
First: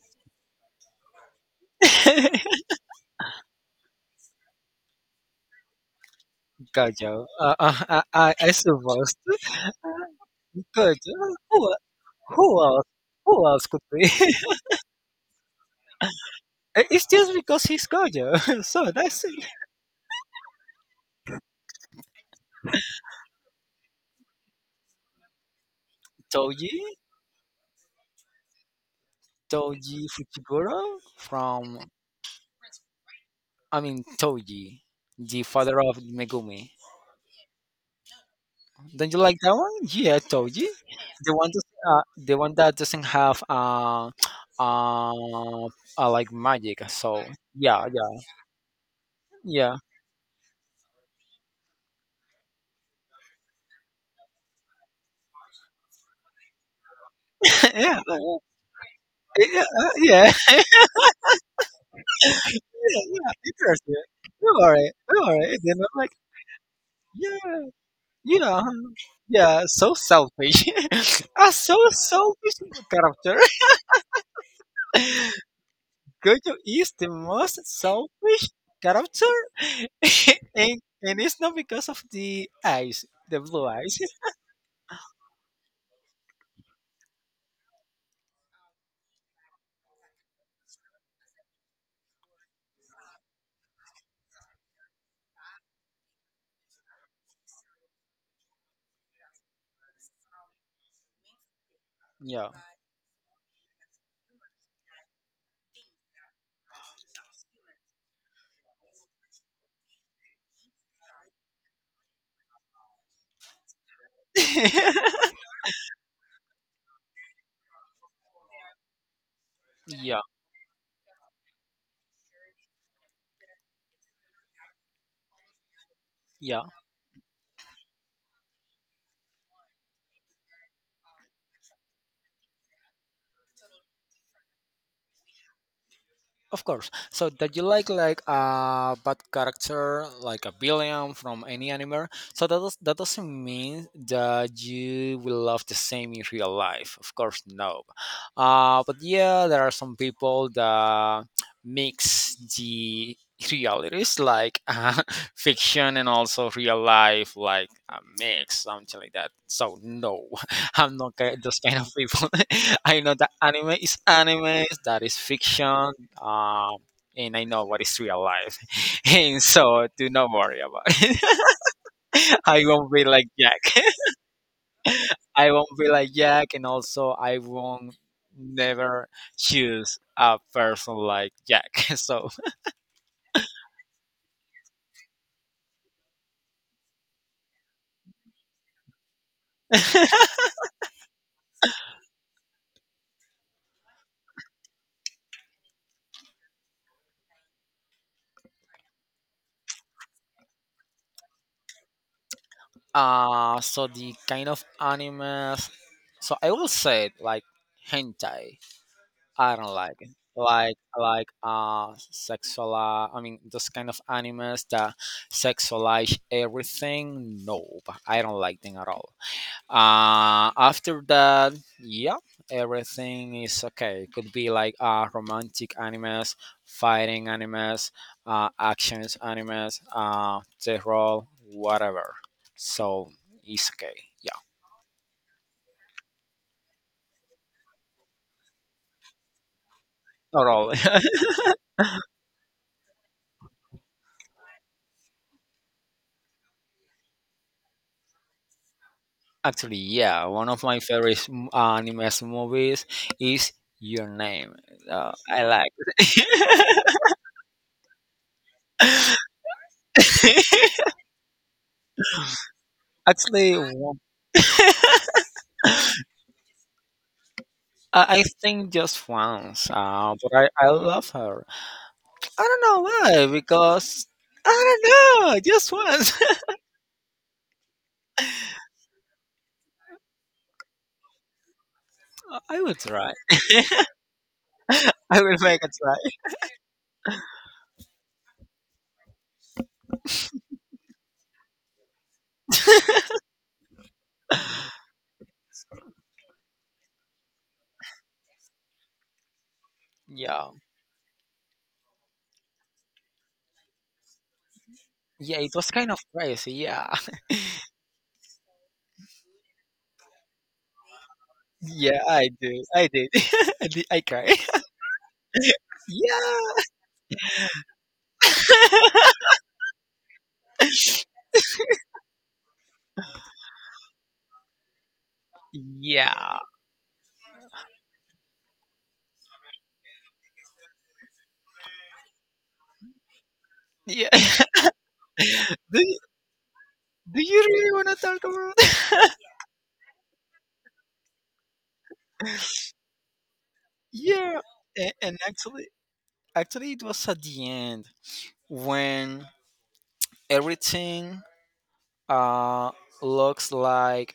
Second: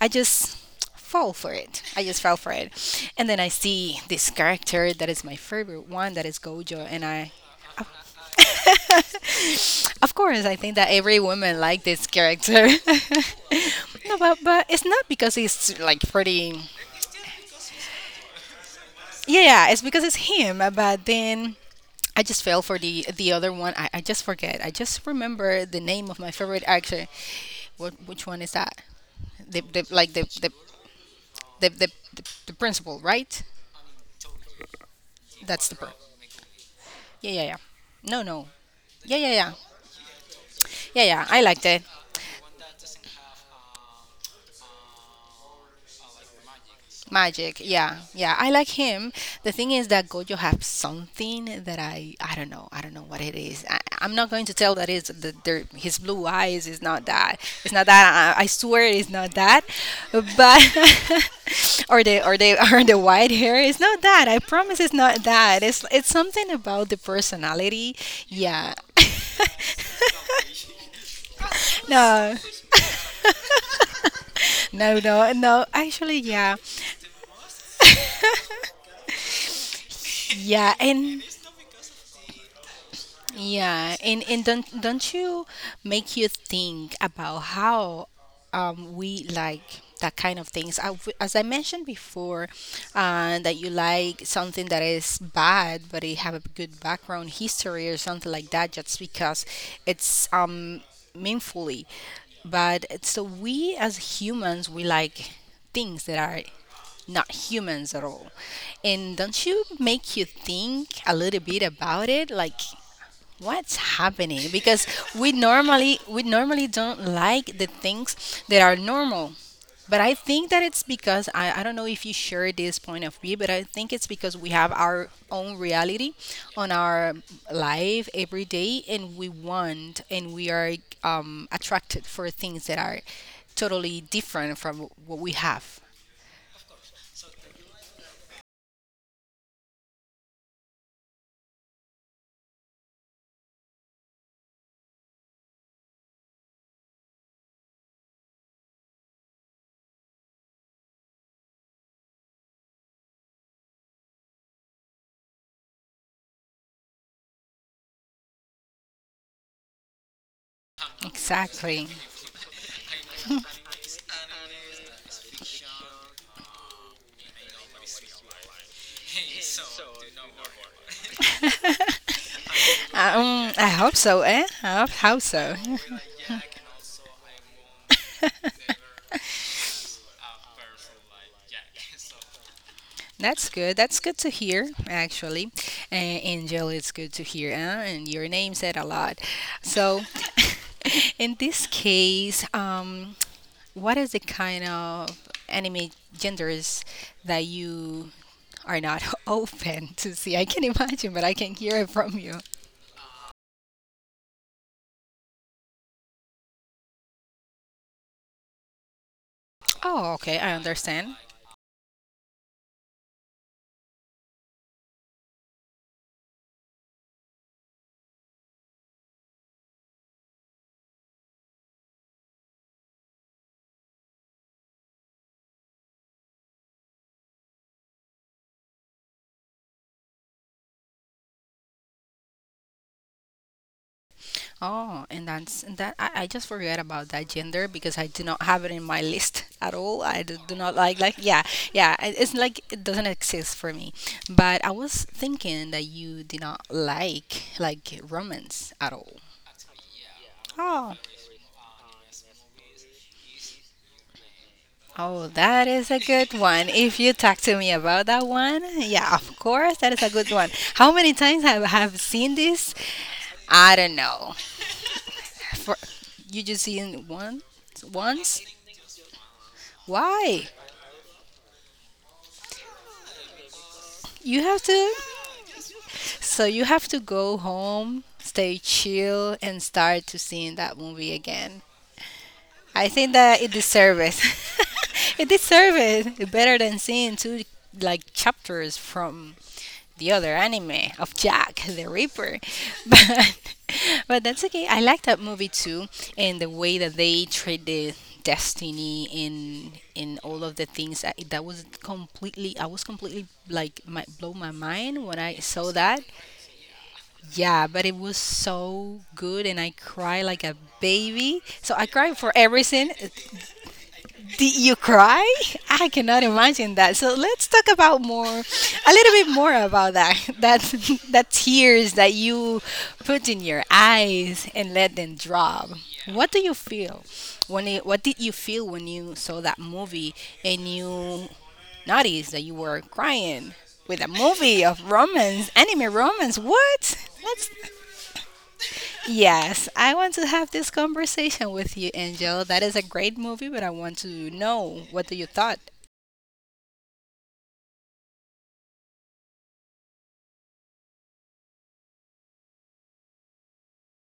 Speaker 1: I just fall for it. I just fell for it. And then I see this character that is my favorite one, that is Gojo, and
Speaker 2: Gojo.
Speaker 1: I
Speaker 2: I suppose.
Speaker 1: of course, I think that
Speaker 2: Gojo.
Speaker 1: every woman
Speaker 2: Who,
Speaker 1: like this
Speaker 2: who
Speaker 1: character.
Speaker 2: else? Who else could be?
Speaker 1: No, but it's not because he's like pretty,
Speaker 2: It's just because he's Gojo. So that's it.
Speaker 1: yeah, yeah, it's because it's him. But then I just fell for the other one. I just forget. I just remember the name of my favorite
Speaker 2: Toji,
Speaker 1: actor. What, which one is that? The
Speaker 2: Toji
Speaker 1: like the the,
Speaker 2: Fuchiguro
Speaker 1: the
Speaker 2: from,
Speaker 1: the the principal, right?
Speaker 2: I mean, Toji, the
Speaker 1: That's the
Speaker 2: father
Speaker 1: pro-
Speaker 2: of Megumi.
Speaker 1: yeah, yeah, yeah. No, no.
Speaker 2: Don't
Speaker 1: Yeah,
Speaker 2: you
Speaker 1: yeah,
Speaker 2: like
Speaker 1: yeah.
Speaker 2: that one? Yeah, Toji.
Speaker 1: Yeah, yeah.
Speaker 2: The
Speaker 1: I
Speaker 2: one, that,
Speaker 1: liked it.
Speaker 2: the one that doesn't have uh, like magic. So
Speaker 1: Magic,
Speaker 2: yeah,
Speaker 1: yeah,
Speaker 2: yeah,
Speaker 1: yeah. I like him. The thing
Speaker 2: yeah,
Speaker 1: is that Gojo have something that I don't know. I don't know what it is. I'm not going to tell that it's the his blue eyes is not that. It's not
Speaker 2: yeah,
Speaker 1: that. I swear it's not
Speaker 2: yeah,
Speaker 1: that.
Speaker 2: yeah,
Speaker 1: But or the or the or the white
Speaker 2: yeah.
Speaker 1: hair. It's not
Speaker 2: Interesting.
Speaker 1: that. I
Speaker 2: Don't
Speaker 1: promise
Speaker 2: worry,
Speaker 1: it's not
Speaker 2: don't worry.
Speaker 1: that.
Speaker 2: Then
Speaker 1: It's
Speaker 2: I'm
Speaker 1: it's
Speaker 2: like,
Speaker 1: something about the
Speaker 2: yeah,
Speaker 1: personality.
Speaker 2: yeah.
Speaker 1: Yeah.
Speaker 2: Yeah, so selfish. A so
Speaker 1: no,
Speaker 2: selfish character.
Speaker 1: no Actually,
Speaker 2: Gojo
Speaker 1: yeah,
Speaker 2: is the most selfish character,
Speaker 1: yeah,
Speaker 2: and
Speaker 1: and.
Speaker 2: it's not because of the eyes, the blue
Speaker 1: Yeah,
Speaker 2: eyes.
Speaker 1: and don't you make you think about how we like that kind of things. I, as I mentioned before, that you like something that is bad, but it have a good background history or something like that, just because it's meaningfully.
Speaker 2: Yeah.
Speaker 1: But it's- so we as humans, we like things that are not humans at all. And don't you make you think a little bit about it? Like, what's happening because we normally don't like the things that are normal, but I
Speaker 2: Yeah,
Speaker 1: think that it's because I don't know if you share this point of view, but I think it's because we have our own reality
Speaker 2: yeah.
Speaker 1: on our life every day, and we want and we are attracted for things that are totally different from what we have.
Speaker 2: Of course. So that you like a bad character, like a villain from any anime. So that does, that doesn't mean that you will love the same in real life. Of course, no. But yeah, there are some people that mix the realities. Like fiction and also real life, like a mix, something like that. So no, I'm not ki- those kind
Speaker 1: Exactly.
Speaker 2: of people. I know that anime is anime, that is fiction, um, and I know what is real life. And so do not worry about it. I won't be like
Speaker 1: Um,
Speaker 2: Jack.
Speaker 1: I hope so eh I hope, hope
Speaker 2: I
Speaker 1: so
Speaker 2: won't be like Jack, and also I won't never choose a person like Jack. So
Speaker 1: That's good. That's good to hear, actually. And Angel, it's good to hear, huh? And your name said a lot. So, in this case, what is the kind of anime genders that you are not open to see? I can imagine, but I can hear it from you.
Speaker 2: so the kind of animes, so I will say it, like hentai. I don't like
Speaker 1: Oh,
Speaker 2: it.
Speaker 1: okay. I
Speaker 2: Like
Speaker 1: understand.
Speaker 2: like sexual, I mean those kind of animes that sexualize everything. No, I don't like them at all. After that, yeah, everything is okay. It could be like romantic animes, fighting animes, actions animes, terror, whatever. So it's okay. Yeah,
Speaker 1: Oh, and that's and that I just forget about that gender because I do not have it in my list at all. I do,
Speaker 2: not
Speaker 1: do not
Speaker 2: all.
Speaker 1: like like, yeah, yeah. It's like it doesn't exist for me. But I was thinking that you do not like like romance at all.
Speaker 2: Actually, yeah, one of my
Speaker 1: Oh,
Speaker 2: favorite animes movies is Your Name.
Speaker 1: oh,
Speaker 2: I
Speaker 1: that
Speaker 2: like
Speaker 1: is a good one.
Speaker 2: it.
Speaker 1: If you talk to me about that one, yeah, of course, that is a good one. How many times have seen this?
Speaker 2: Actually,
Speaker 1: I don't
Speaker 2: one-
Speaker 1: know. For, you just seen one
Speaker 2: I
Speaker 1: once.
Speaker 2: think just once, but
Speaker 1: Why?
Speaker 2: I love her. I don't know why, because
Speaker 1: You have
Speaker 2: I
Speaker 1: to,
Speaker 2: don't know, just once.
Speaker 1: so you have to go home, stay chill, and start to seeing that movie again.
Speaker 2: I will
Speaker 1: I think
Speaker 2: try.
Speaker 1: that it deserves it.
Speaker 2: I
Speaker 1: It
Speaker 2: will make a
Speaker 1: deserves
Speaker 2: try.
Speaker 1: it better than seeing two like chapters from the other anime of Jack the Ripper. But that's okay. I like that movie too, and the way that they treat the destiny in all
Speaker 2: Yeah.
Speaker 1: of the things that, that was completely, I was completely like my, blow my mind when I
Speaker 2: Yeah, it was
Speaker 1: saw
Speaker 2: kind of
Speaker 1: that.
Speaker 2: crazy. Yeah.
Speaker 1: Yeah, but it was so good, and I cried like a baby. So I
Speaker 2: Yeah,
Speaker 1: cried for
Speaker 2: I did. I
Speaker 1: everything.
Speaker 2: did. I did. I cried.
Speaker 1: Did you cry? I cannot
Speaker 2: Yeah.
Speaker 1: imagine that. So let's talk about more, a little bit more about that. That, that tears that you put in your eyes and let them drop. What do
Speaker 2: Yeah.
Speaker 1: you feel when it, what did you feel when you saw that movie and you noticed that you were crying with a
Speaker 2: Yeah.
Speaker 1: movie of romance,
Speaker 2: Do
Speaker 1: anime
Speaker 2: you,
Speaker 1: romance? What?
Speaker 2: do you
Speaker 1: Let's,
Speaker 2: really want to talk about?
Speaker 1: yes, I want to have this conversation with you, Angel. That is a great movie, but I want to
Speaker 2: Yeah.
Speaker 1: know
Speaker 2: And,
Speaker 1: what do
Speaker 2: and
Speaker 1: you thought.
Speaker 2: actually it was at the end when everything uh looks like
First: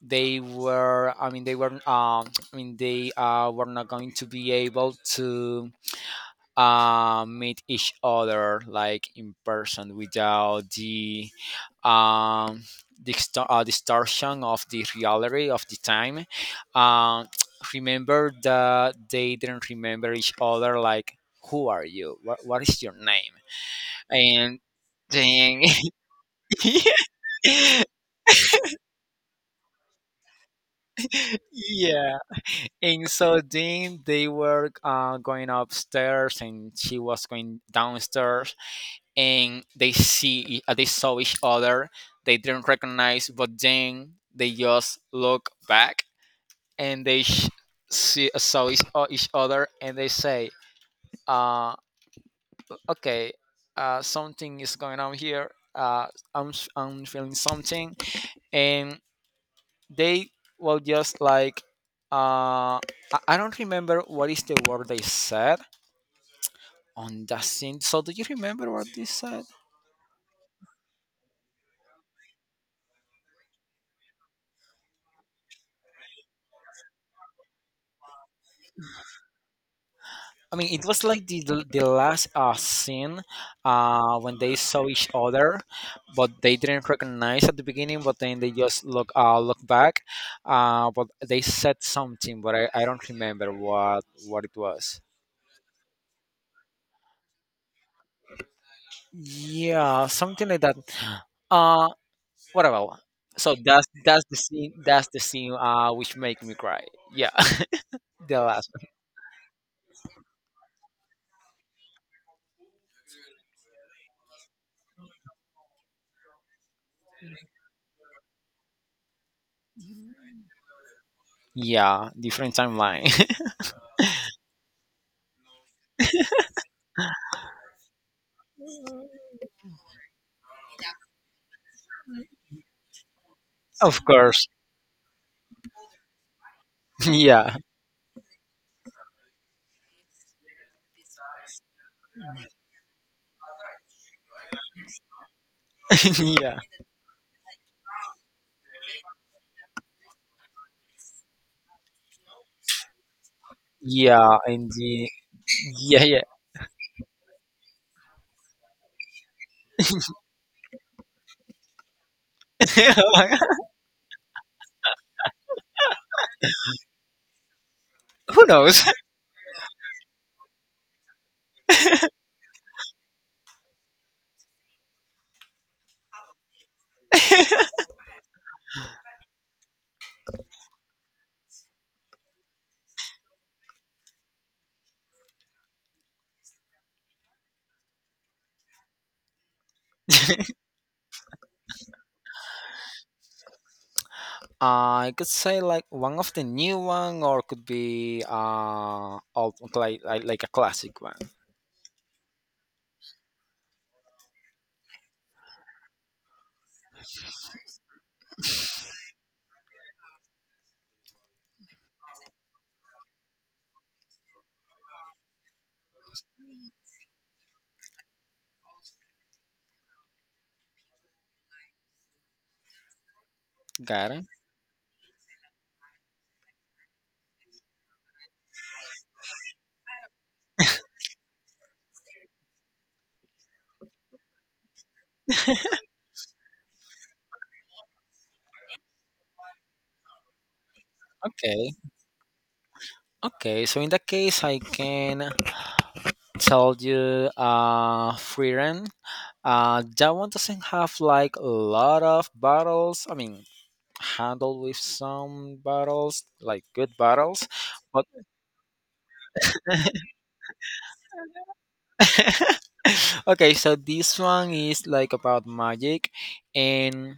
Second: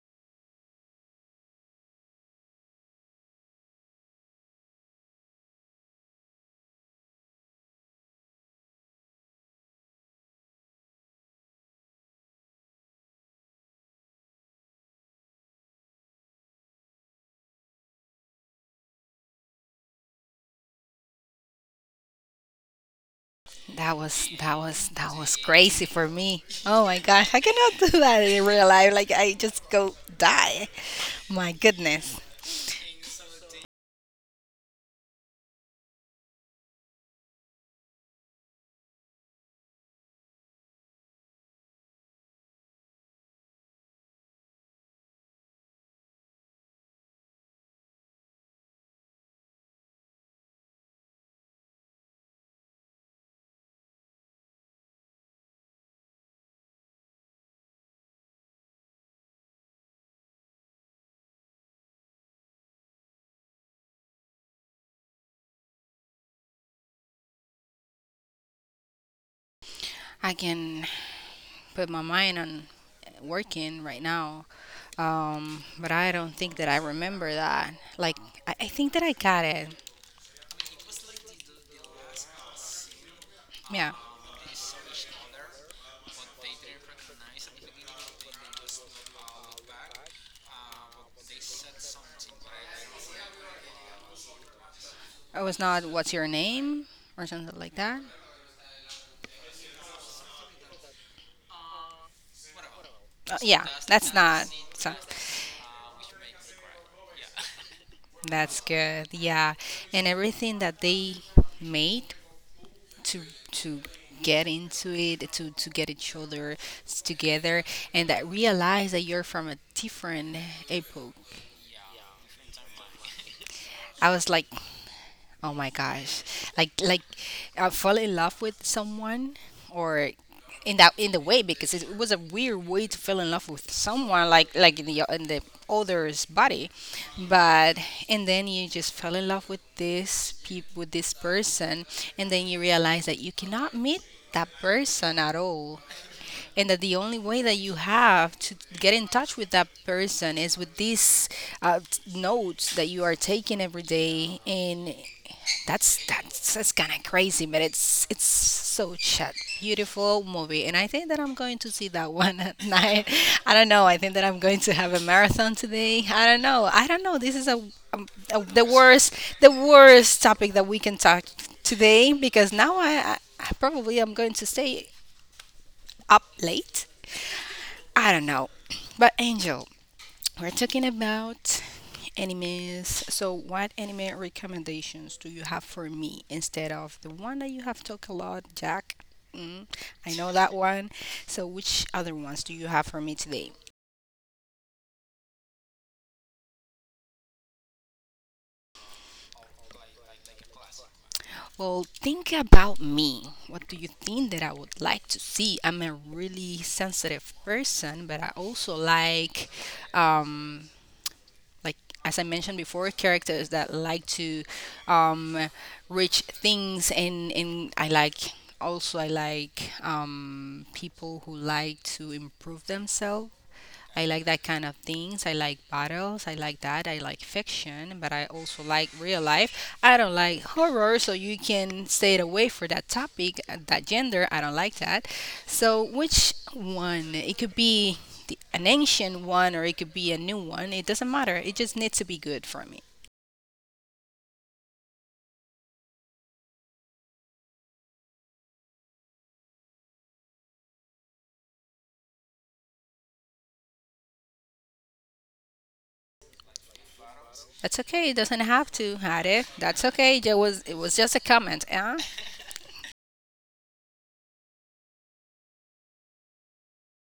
Speaker 2: they were they were not going to be able to meet each other like in person, without the um distortion of the reality of the time, um remember that they didn't remember each other, like, who are you, what is your name?
Speaker 1: That was
Speaker 2: And
Speaker 1: that was
Speaker 2: then
Speaker 1: crazy for me. Oh my gosh, I cannot do that in real life. Like I just go die. My
Speaker 2: yeah.
Speaker 1: goodness.
Speaker 2: And so then they were going upstairs and she was going downstairs, and they saw each other. They didn't recognize, but then they just look back, and they sh- see saw each other, and they say, uh, "Okay, something is going on here. I'm feeling something," and they will just like. Uh, I don't remember what is the word they said on that scene. So do you remember what this said?
Speaker 1: I can put my mind on working right now. But I don't think that I remember that. Like, I think that I got it.
Speaker 2: I mean, it was like the last scene
Speaker 1: Yeah.
Speaker 2: when they saw each other, but they didn't recognize at the beginning. But then they just look back. But they said something, but I don't remember what it was.
Speaker 1: I was not, what's your name or something like that.
Speaker 2: Yeah, something like that. Uh, whatever. So
Speaker 1: Yeah,
Speaker 2: that's
Speaker 1: that's
Speaker 2: that's the
Speaker 1: not.
Speaker 2: scene.
Speaker 1: So
Speaker 2: That's the scene. Which make me cry. Yeah. The
Speaker 1: that's
Speaker 2: last one.
Speaker 1: good. Yeah, and everything that they made to to get into it, to get each other s- together, and that realize that you're from a different epoch.
Speaker 2: Yeah, different timeline.
Speaker 1: I was like, oh my gosh. Like I fell in love with someone or in that in the way, because it was a weird way to fall in love with
Speaker 2: Of
Speaker 1: someone
Speaker 2: course.
Speaker 1: like in the other's body.
Speaker 2: Yeah.
Speaker 1: But and then you just fell in love with this peop with this person, and then you realize that you cannot meet that person at all,
Speaker 2: Yeah.
Speaker 1: and that the only way that you have to get in touch with that person is with these t- notes that you are taking every
Speaker 2: Yeah,
Speaker 1: day,
Speaker 2: and
Speaker 1: and
Speaker 2: the yeah,
Speaker 1: that's
Speaker 2: yeah.
Speaker 1: that's that's kind of crazy, but it's so chat beautiful movie, and I think that I'm going to see that one at night. I don't know, I think that I'm going to have a marathon today. I don't know, I don't know. This is um, a
Speaker 2: Who
Speaker 1: the
Speaker 2: knows?
Speaker 1: worst, the worst topic that we can talk today, because now I probably am going to stay up late. I don't know. But Angel, we're talking about animes. So what anime recommendations do you have for me instead of the one that you have talked a lot, Jack? Mm, I know that one. So which other ones do you have for me today?
Speaker 2: I could say like one of the new one, or could be old, like a classic one.
Speaker 1: Well, think about me. What do you think that I would like to see? I'm a really sensitive person, but I also like um, like, as I mentioned before, characters that like to um, reach things, and I like, also I like people who like to improve themselves. I
Speaker 2: Got it?
Speaker 1: like that kind of things. I like battles. I like that. I like fiction, but I also like real life. I don't like horror, so you can stay away for that topic, that gender. I don't like that. So which one? It could be the, an ancient one, or it could be a new one. It doesn't matter. It
Speaker 2: Okay,
Speaker 1: just needs to be good for me.
Speaker 2: okay. So in that case, I can tell you Freerun. That one doesn't have like a lot of battles. I mean, handled with some battles, like good battles.
Speaker 1: That's
Speaker 2: But
Speaker 1: okay. It doesn't have to, have it? That's okay. It was just a comment, huh?
Speaker 2: okay, so this one is like about magic, and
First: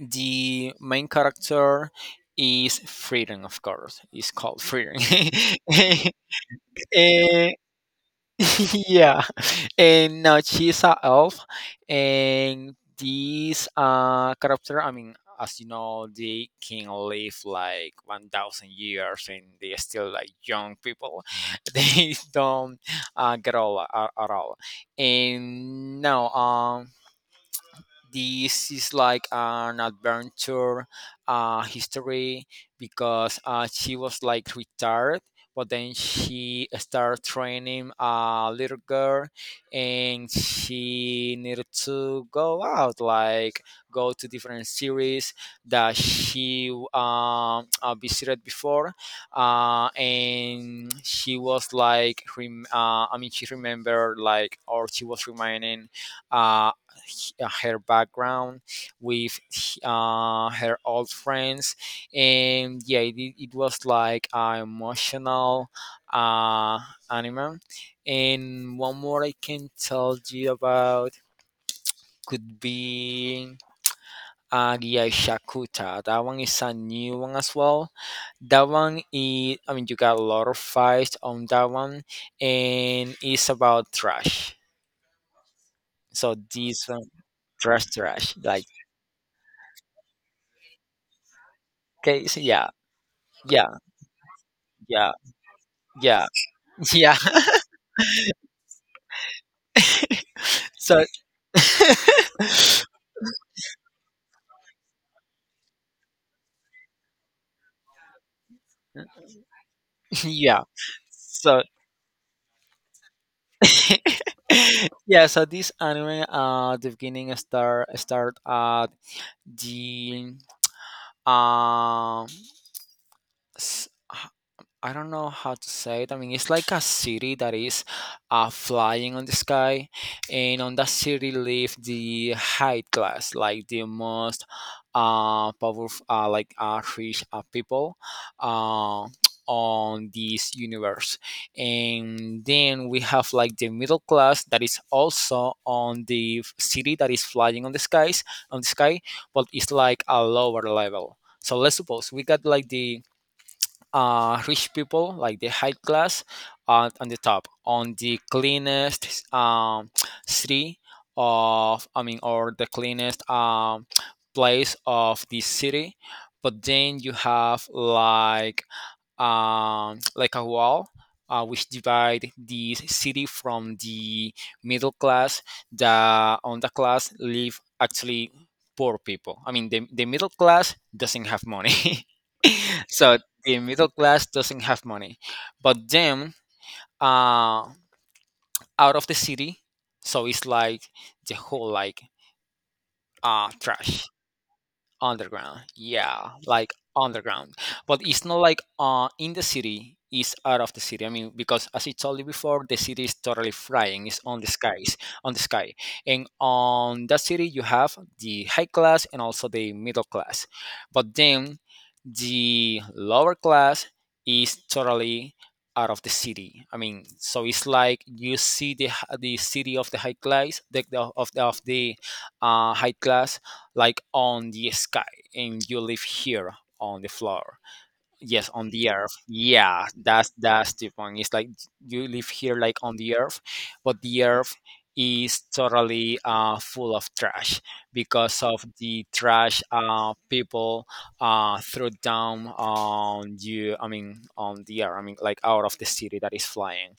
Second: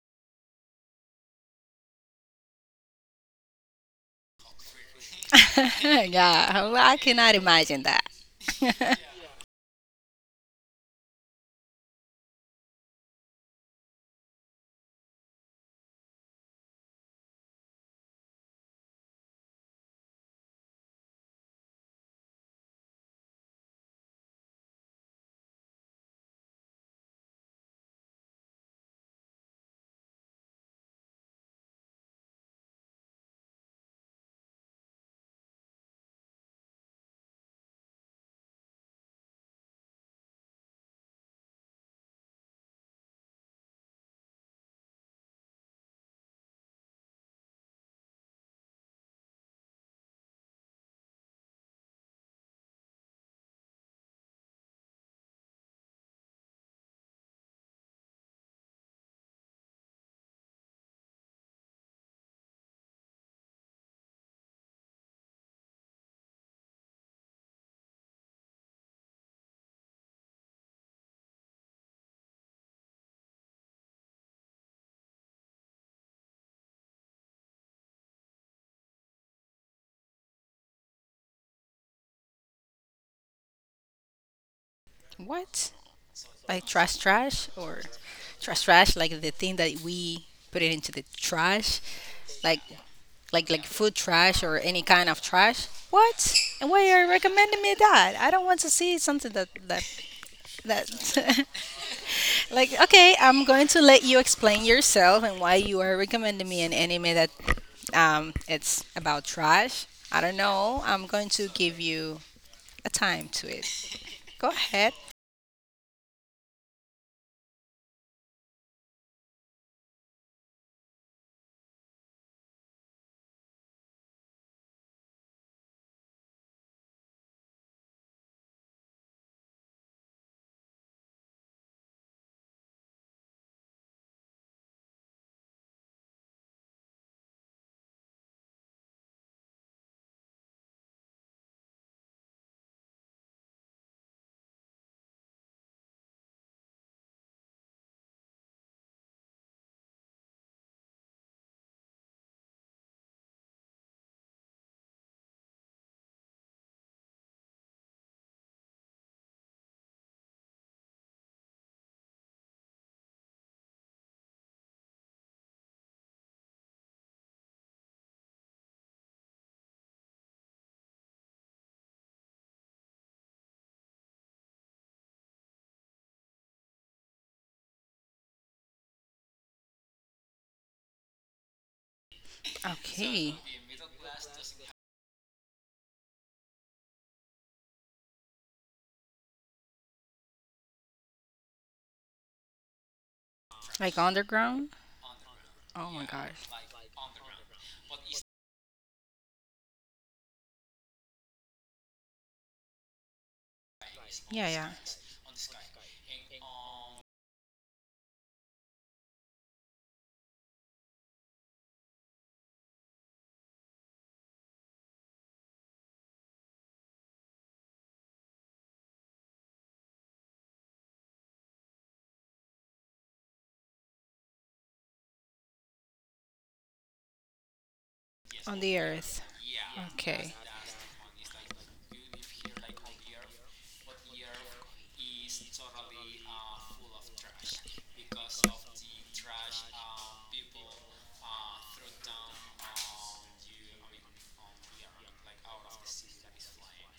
Speaker 2: the main character is Freedom, of course. It's called Freedom.
Speaker 1: Yeah, I cannot
Speaker 2: Eh,
Speaker 1: imagine that.
Speaker 2: yeah, and now she's a elf, and these character, I mean, as you know, they can live like 1000 years and they're still like young people, they don't get old at all. And now this is like an adventure history, because she was like retired, but then she started training a little girl, and she needed to go out, like go to different series that she visited before, and she was like she remembered, like, or she was reminding, uh, her background with her old friends. And yeah, it was like an emotional uh, anime. And one more I can tell you about could be Agia Shakuta. That one is a new one as well. That one is, I mean, you got a lot of fights on that one, and it's about trash.
Speaker 1: What?
Speaker 2: So
Speaker 1: Like
Speaker 2: this
Speaker 1: trash,
Speaker 2: one,
Speaker 1: trash, or
Speaker 2: trash, trash.
Speaker 1: trash,
Speaker 2: Like,
Speaker 1: trash, like the thing that we put it into the trash,
Speaker 2: okay, so
Speaker 1: like
Speaker 2: yeah,
Speaker 1: like
Speaker 2: yeah.
Speaker 1: food trash or any kind
Speaker 2: Yeah,
Speaker 1: of trash.
Speaker 2: yeah,
Speaker 1: What? And why are you
Speaker 2: yeah.
Speaker 1: recommending me that? I don't want to see something that that
Speaker 2: So,
Speaker 1: that. Like, okay, I'm going to let you explain yourself and why you are recommending me an anime that it's about trash. I don't
Speaker 2: yeah.
Speaker 1: know. I'm going to
Speaker 2: So,
Speaker 1: give you a time to it. Go ahead.
Speaker 2: yeah. So this anime, the beginning start at the, um I don't know how to say it. I mean, it's like a city that is flying on the sky, and on that city live the high class, like the most powerful, like rich people, uh, on this universe. And then we have like the middle class that is also on the city that is flying on the skies, on the sky, but it's like a lower level. So let's suppose we got like the rich people, like the high class, on the top, on the cleanest city of, I mean, or the cleanest place of the city. But then you have like like a wall, which divide the city from the middle class. The on the class live actually poor people. I mean, the middle class doesn't have money. So
Speaker 1: Okay.
Speaker 2: the middle class doesn't have money, but them, uh, out of the city, so it's like the whole, like,
Speaker 1: Like
Speaker 2: trash,
Speaker 1: underground?
Speaker 2: underground.
Speaker 1: Oh my
Speaker 2: Yeah,
Speaker 1: gosh.
Speaker 2: like underground, but it's not like in the city. It's out of the city. I mean, because as I told you before, the city is totally flying. It's on
Speaker 1: Yeah,
Speaker 2: the
Speaker 1: yeah.
Speaker 2: skies, on the sky, and on that city you have the high class and also the middle class. But then the lower class is totally out of the city. I mean, so it's like you see the the city of the high class, the- of the of the high class, like on the sky, and you live here on the floor. Yes,
Speaker 1: On
Speaker 2: on
Speaker 1: the
Speaker 2: the earth,
Speaker 1: earth.
Speaker 2: yeah, that's
Speaker 1: Okay.
Speaker 2: that's the point. It's like you live here like on the earth, but the earth is totally full of trash, because of the trash, people threw down on you, I mean, on the earth, I mean, like, out of the city that is flying.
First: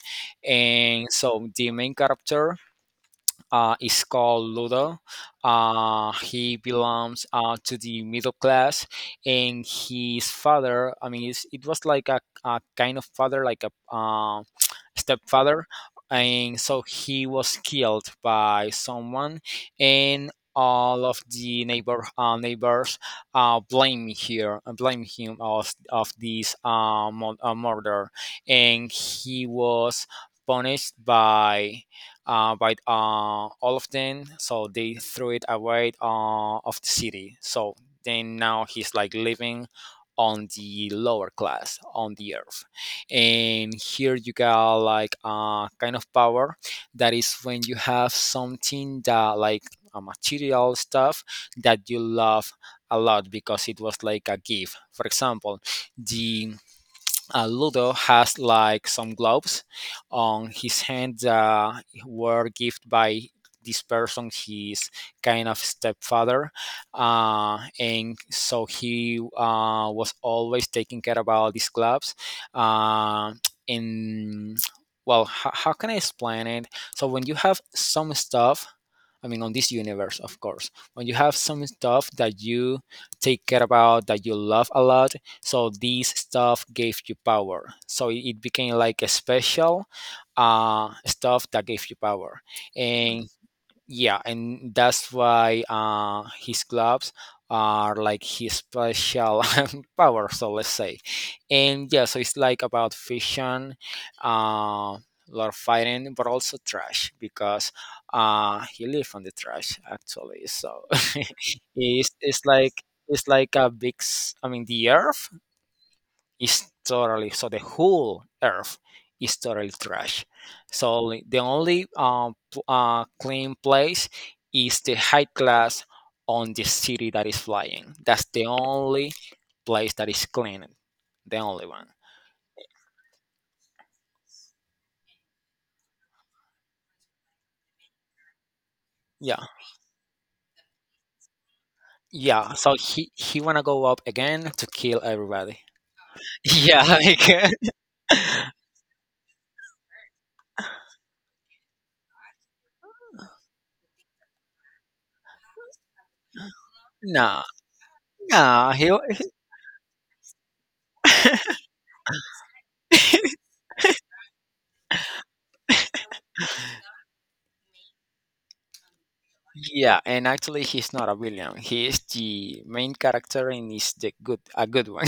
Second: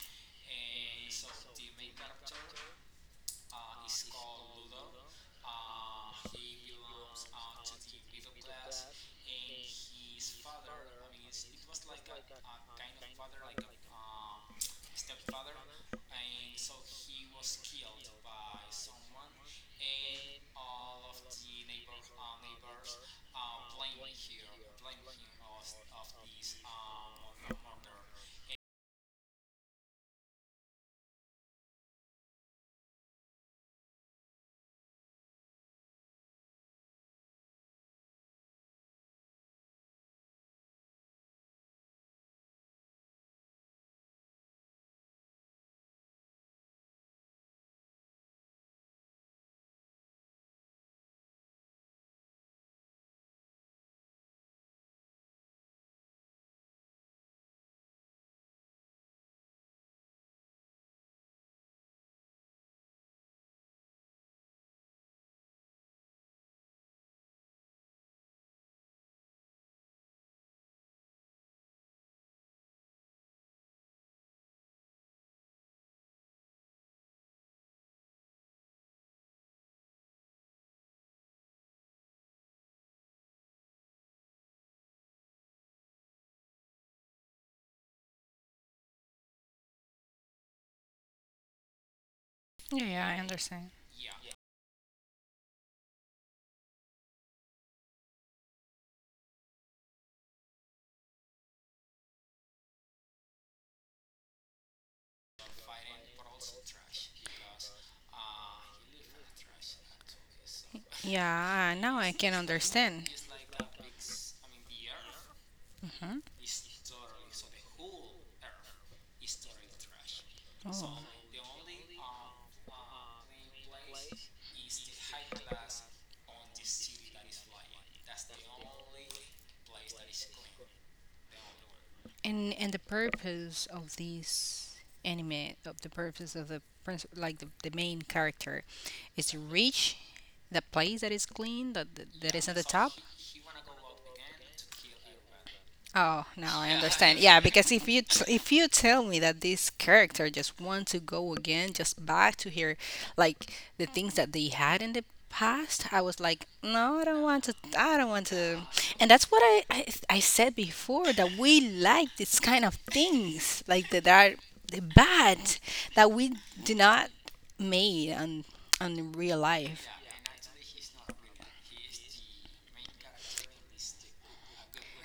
Speaker 2: And so the main character, is called Ludo. He belongs, to the middle class, and his father, I mean, it was like a kind of father, like a, stepfather, and so he was killed by someone, and all of the neighbors blame him of this murder, and he was punished by, all of them. So they threw it away, of the city. So then now he's like living on the lower class on the earth, and here you got like a kind of power, that is when you have something that, like, a material stuff that you love a lot, because it was like a gift. For example, the Ludo has like some gloves on his hand, were gifted by this person, his kind of stepfather, and so he, was always taking care about these gloves. Uh, and well, how can I explain it? So when you have some stuff, I mean, on this universe, of course. When you have some stuff that you take care about, that you love a lot, so this stuff gave you power. So it became like a special, stuff that gave you power.
Speaker 1: Yeah, yeah, I
Speaker 2: And
Speaker 1: understand.
Speaker 2: yeah, and that's why, his gloves are like his special power, so let's say. And yeah, so it's like about fiction, uh, lot of fighting, but also trash because, he lives on the trash, actually. So
Speaker 1: Yeah, now
Speaker 2: it's
Speaker 1: I can
Speaker 2: it's like
Speaker 1: understand.
Speaker 2: it's like a big, I mean, the Earth
Speaker 1: Huh?
Speaker 2: is totally, so the whole earth is totally trash,
Speaker 1: Oh.
Speaker 2: so the only, clean place is the high class on the city that is flying. That's the only place that is clean, the only one.
Speaker 1: And the purpose of this anime, of the purpose of the principal, like the main character, is to
Speaker 2: Yeah,
Speaker 1: reach the place that is clean, that that is
Speaker 2: yeah,
Speaker 1: at the
Speaker 2: so
Speaker 1: top.
Speaker 2: he wanna go up again to kill everybody.
Speaker 1: Oh, now I
Speaker 2: Yeah,
Speaker 1: understand. Yeah,
Speaker 2: like,
Speaker 1: because if you t- if you tell me that this character just want to go again, just back to here like the things that they had in the past, I was like, no, I don't
Speaker 2: nah,
Speaker 1: want to, I don't want to,
Speaker 2: nah, he
Speaker 1: and that's what I said before, that we like this kind of things like that are bad, that we do not made on real life.
Speaker 2: Yeah, and actually, he's not a villain. He is the main character, and is the good a good one.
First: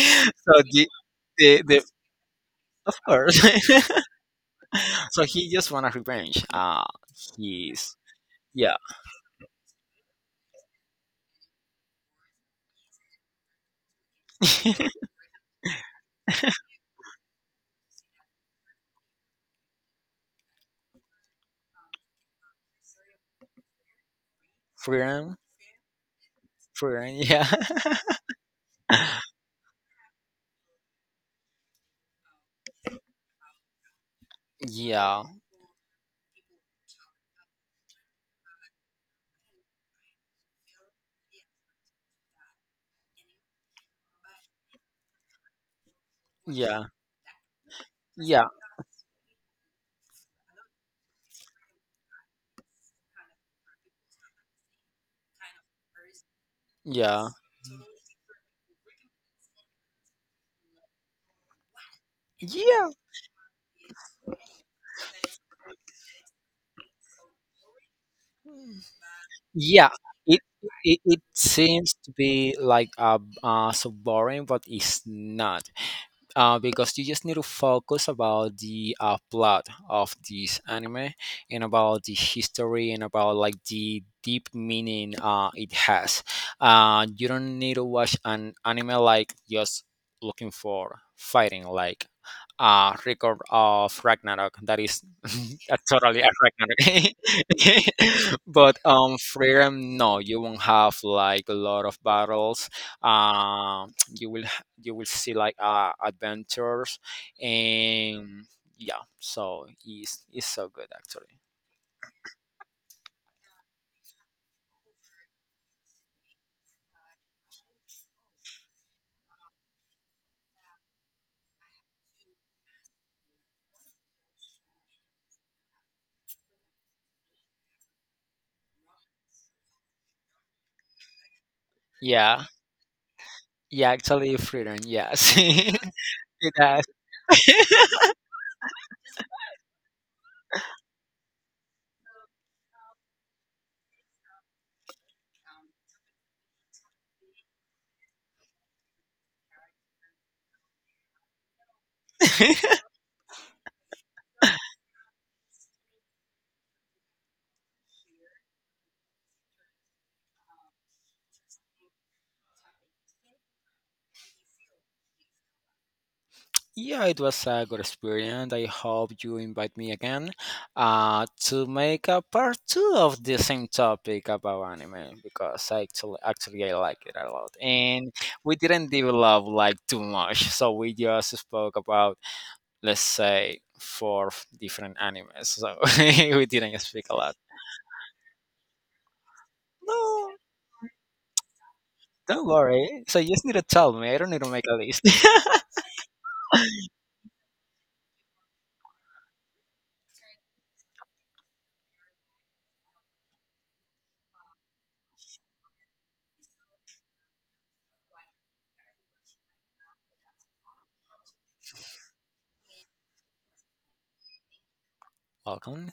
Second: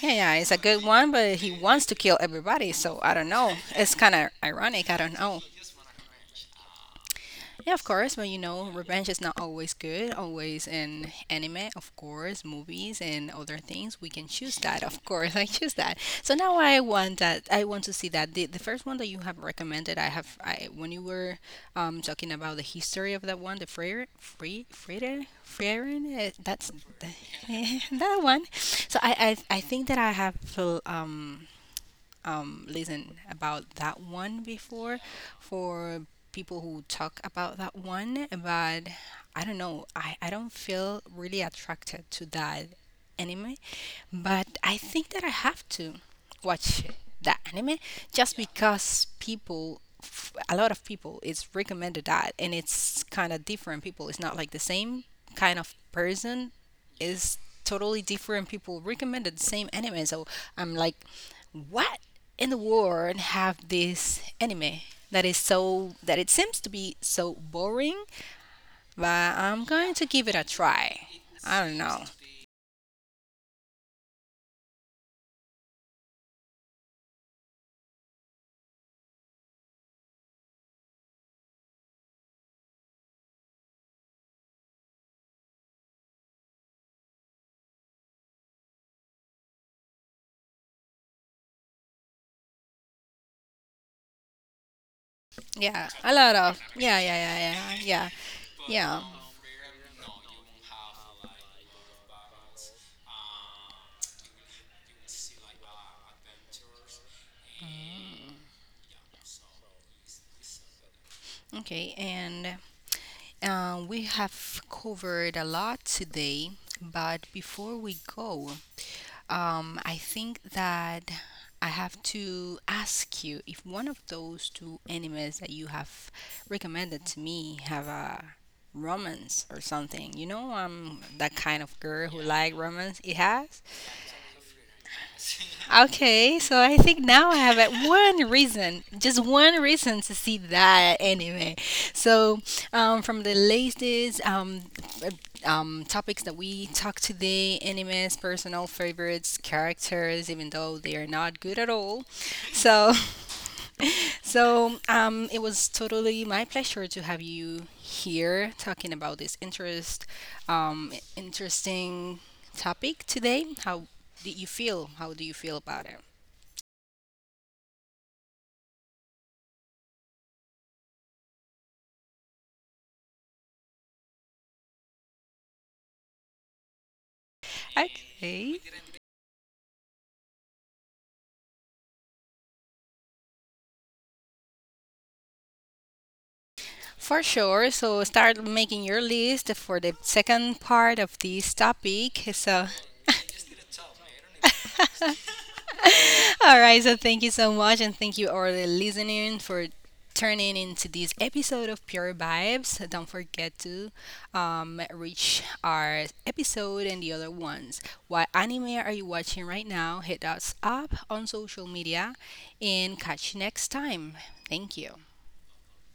Speaker 1: Yeah, yeah, it's a good one, but he
Speaker 2: the
Speaker 1: wants
Speaker 2: of
Speaker 1: to kill everybody, so I don't
Speaker 2: course.
Speaker 1: know. It's kind of ironic. I don't
Speaker 2: So
Speaker 1: know.
Speaker 2: he just wanna revenge. Uh
Speaker 1: Yeah, of
Speaker 2: he's
Speaker 1: course. But you know,
Speaker 2: yeah.
Speaker 1: revenge is not always good. Always in anime, of course, movies and other things. We can choose that, of course. I choose that. So now I want that. I want to see that. The first one that you have recommended, I have. I when you were talking about the history of that one, the Freyr, Free, Freyr,
Speaker 2: Freedom,
Speaker 1: Freyrin. That's
Speaker 2: freedom.
Speaker 1: the,
Speaker 2: Yeah,
Speaker 1: that one. So I, I I think that I have feel, listen about that one before,
Speaker 2: yeah,
Speaker 1: for people who talk about that one, but I don't know. I don't feel really attracted to that anime, but I think that I have to watch
Speaker 2: yeah,
Speaker 1: that anime just
Speaker 2: yeah,
Speaker 1: because people f- a lot of people it's recommended that, and it's kind of different people, it's not like the same kind of person,
Speaker 2: yeah.
Speaker 1: is totally different. People recommended the same anime, so I'm like, what in the
Speaker 2: Yeah,
Speaker 1: world have this anime that is so, that it seems to be so boring? But I'm
Speaker 2: yeah,
Speaker 1: going to give it
Speaker 2: it
Speaker 1: a try.
Speaker 2: it
Speaker 1: I don't
Speaker 2: seems
Speaker 1: know.
Speaker 2: to be like a, so boring, but it's not, because you just need to focus about the, plot of this anime and about the history and about like the deep meaning, it has. You don't need to watch an anime like just looking for fighting, like, Record of Ragnarok. That is a
Speaker 1: Yeah, a
Speaker 2: totally a
Speaker 1: lot of yeah,
Speaker 2: Ragnarok.
Speaker 1: yeah, yeah, yeah, yeah,
Speaker 2: but
Speaker 1: yeah.
Speaker 2: um, Freedom, no, you won't have like a lot of battles. Um, you will you will see like, adventures,
Speaker 1: Mm,
Speaker 2: and yeah, so it's so good, actually.
Speaker 1: okay, and we have covered a lot today, but before we go, I think that I have to ask you if one of those two animes that you have recommended to me have a romance or something. You know, I'm that kind of girl who
Speaker 2: Yeah,
Speaker 1: like romance. It has.
Speaker 2: yeah, actually Freedom, yes. It
Speaker 1: Okay, so I
Speaker 2: does.
Speaker 1: think now I have one reason, just one reason to see that anime. So, from the latest uh, topics that we talked today, animes, personal favorites, characters, even though they are not good at all. So, so it was totally my pleasure to have you here talking about this interest, interesting topic today. How did you feel? How do you feel about it?
Speaker 2: Yeah, it was a good experience. I hope you invite me again, to make a part 2 of the same topic about anime, because I actually I like it a lot, and we
Speaker 1: Okay,
Speaker 2: didn't develop like too much, so we just spoke about, let's say, four different animes, so we didn't speak a
Speaker 1: for
Speaker 2: lot.
Speaker 1: sure. So start making your list for the
Speaker 2: No,
Speaker 1: second part of this topic.
Speaker 2: don't
Speaker 1: So,
Speaker 2: worry, so you just need to tell me, I don't need to make a list.
Speaker 1: all right. So thank you so much, and thank you all the listening for turning into this episode of Pure Vibes. Don't forget to reach our episode and the other ones. What anime are you watching right now? Hit us up on social media, and catch you next time. Thank you.
Speaker 2: Welcome.